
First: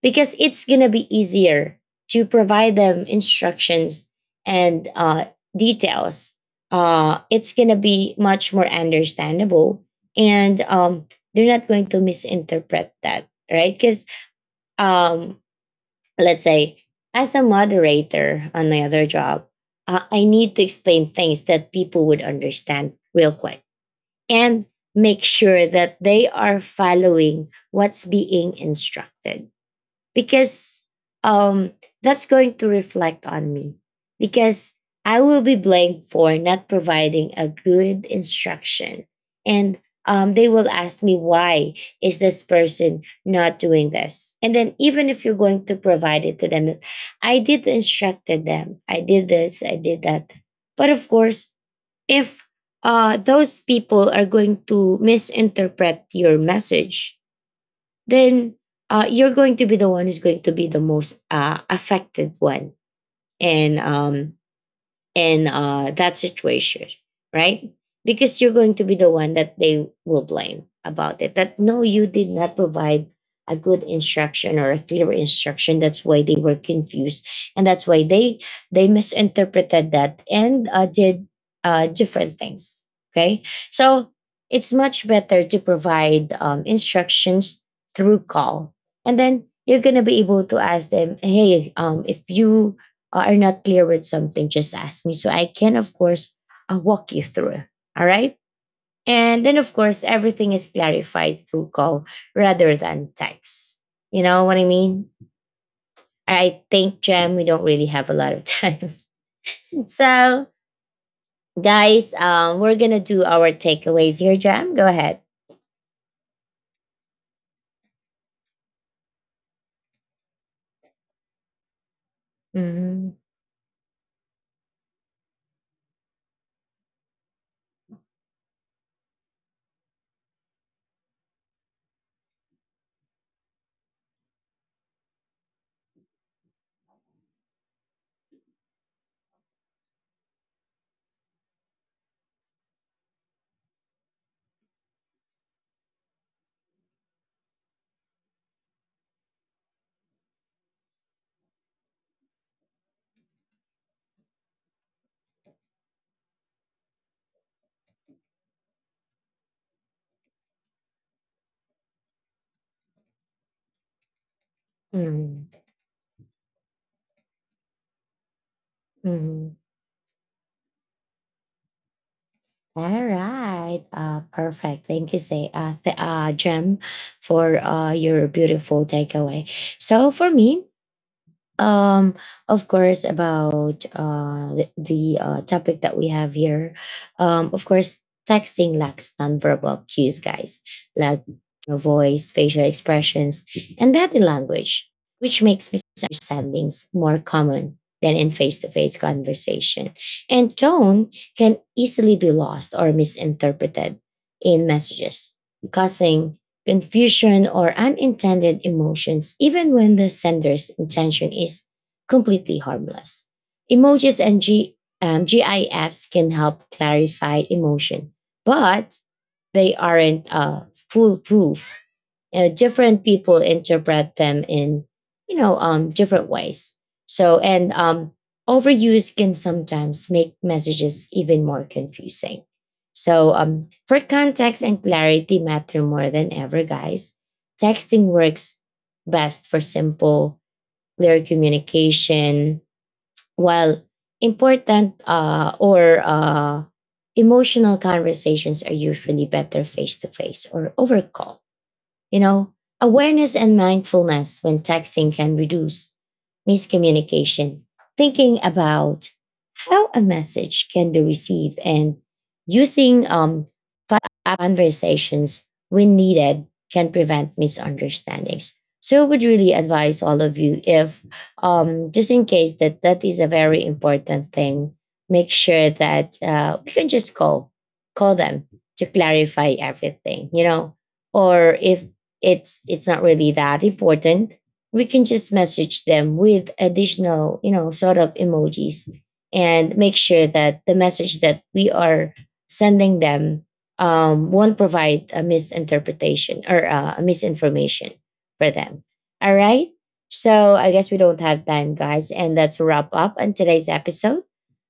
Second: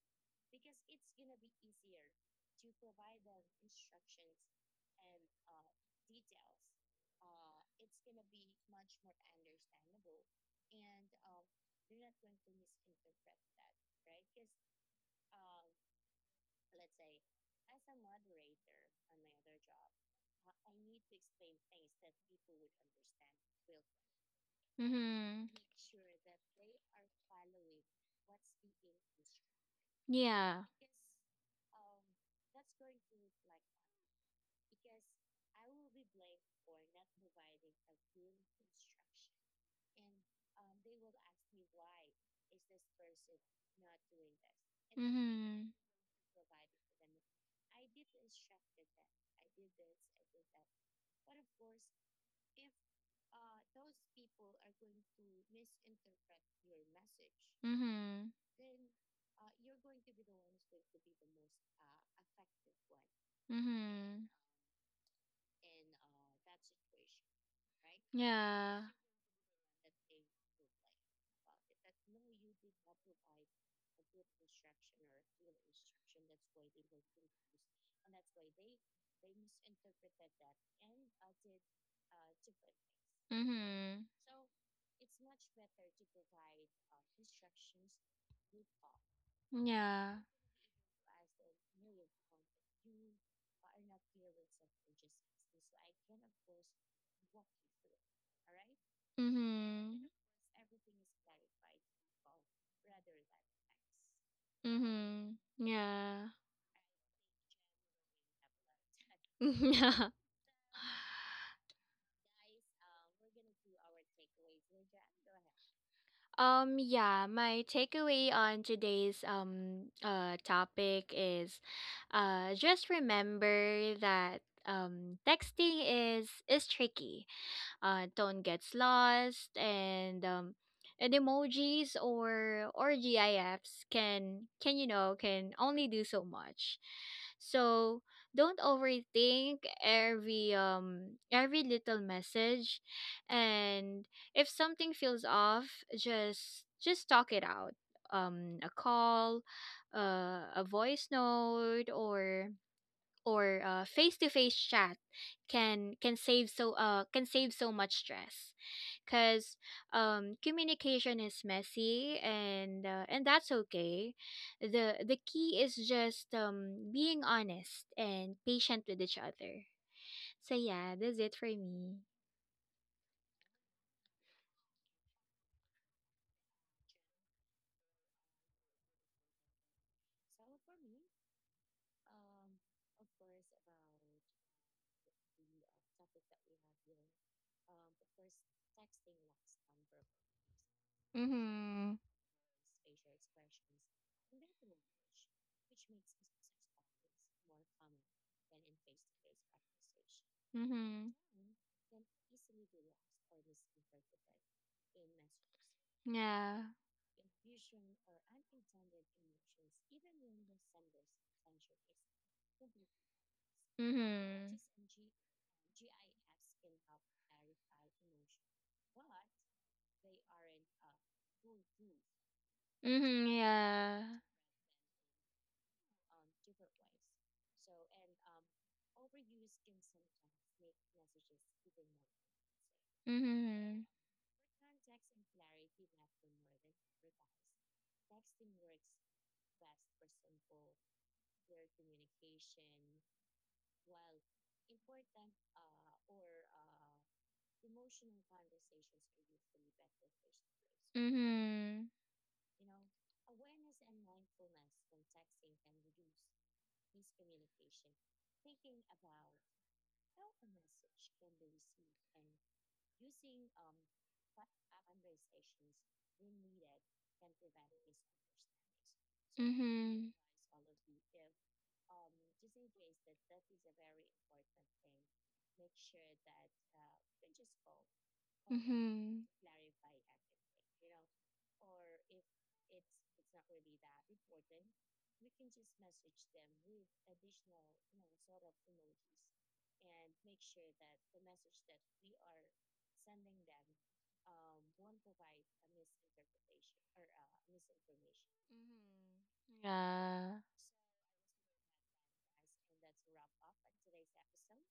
A: because it's going to be easier to provide them instructions and uh, details. Uh, it's going to be much more understandable, and um, they're not going to misinterpret that, right? Because um, let's say, as a moderator on my other job, uh, I need to explain things that people would understand real quick, and make
B: Mm-hmm.
A: sure that they are following what's being instructed,
B: Yeah.
A: because um that's going to reflect on me, because I will be blamed for not providing a good instruction, and um, they will ask me, why is this person not doing this? And then, even if you're going
B: Mm-hmm.
A: to provide it to them, I did instructed them, I did this, I did that. But of course, if uh, those people are going to misinterpret your message,
B: Mm-hmm.
A: then uh, you're going to be the one who's going to be the most uh, affected one, and
B: Mm-hmm.
A: um, in uh, that situation, right? Because you're going
B: Yeah.
A: to be the one that they will blame about it. That, no, you did not provide a good instruction or a clear instruction. That's why they were confused, and that's why they they misinterpreted that, and uh, did uh, different things. Okay,
B: Mm-hmm.
A: so it's much better to provide um, instructions through call, and then you're gonna
B: Yeah.
A: be able to ask them, hey, um, if you uh, are not clear with something, just ask me, so I can, of course, uh, walk you through. All right. And then, of course,
B: Mm-hmm.
A: everything is clarified through call rather than text. You know what I mean?
B: Mm-hmm. Yeah.
A: I think, Jem, we don't really have a lot of time.
B: Yeah.
A: So, guys, um, we're going to do our takeaways here, Jem. Go ahead.
B: Um, yeah, my takeaway on today's um uh topic is, Uh, just
A: Mhm.
B: remember that um, texting is is tricky. Uh, tone gets lost, and um, and emojis or or GIFs can can you know, can only do so much. So don't overthink every um every little message, and if something feels off, just just talk it out. Um a call, uh, a voice note, or or uh, face-to-face chat can can save so uh can save so much stress, because um communication is messy, and uh, and that's okay. The the
A: Mhm.
B: key is just um being honest and patient with each
A: Mhm.
B: other. So yeah, that's it for me.
A: All right. Uh, perfect. Thank you, say, uh, th- uh, Jem, for uh, your beautiful takeaway. So for me, Um, of course, about uh, the, the uh, topic that we have here. Um, of course, texting lacks nonverbal cues, guys, like your
B: Mm-hmm.
A: voice, facial expressions, and body language, which makes misunderstandings more common than in face-to-face conversation. And
B: Mm-hmm.
A: tone can easily be lost or misinterpreted in messages, causing
B: Yeah.
A: confusion or unintended emotions, even when the sender's intention is completely harmless. Emojis and G, um, GIFs can help clarify emotion, but they aren't uh, foolproof. Uh, different
B: Mm-hmm.
A: people interpret
B: Yeah.
A: them in, you know, um, different ways. So, and um, overuse can sometimes make messages even more confusing. So um,
B: Mm-hmm.
A: for context and clarity matter more than ever, guys. Texting works best for simple, clear communication, while important uh, or uh, emotional conversations are usually better face to face or over call,
B: Mm-hmm.
A: you know. Awareness and mindfulness when texting can reduce miscommunication. Thinking about how a message can be received and using um, five conversations when needed can prevent misunderstandings. So I would really advise all of you, if um, just in case that that is a very important thing, make sure that uh, we can just call, call them to
B: Mm-hmm.
A: clarify everything, you know. Or if it's it's not really that important, we can just message them with additional, you know, sort of emojis, and make sure that the message that we are sending them um, won't provide a misinterpretation or uh, a misinformation for them. All right.
B: Yeah.
A: So I guess we don't have time, guys, and that's a wrap up on today's episode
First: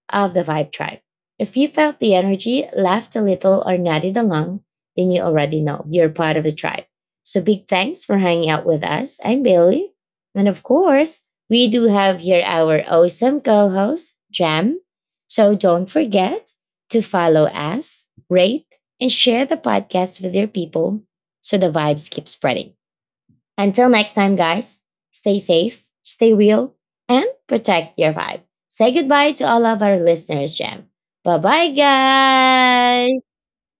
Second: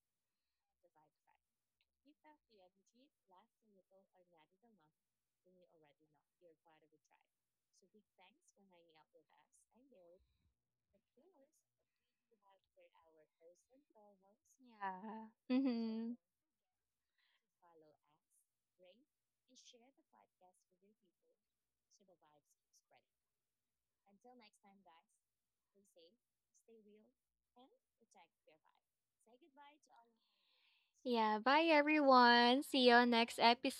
A: of the Vibe Tribe. If you felt the energy, laughed a little, or nodded along, then you already know you're part of the tribe. So big thanks for hanging out with us. I'm Bailey. And of course, we do have here our awesome co host, Jam.
B: Yeah.
A: So don't
B: Mm-hmm.
A: forget to follow us, rate, and share the podcast with your people, so the vibes keep spreading. Until next time, guys, stay safe, stay real, and protect your vibe. Say goodbye to all of our listeners, Jam. Bye
B: Yeah, bye
A: bye,
B: everyone. See you on
A: guys.
B: next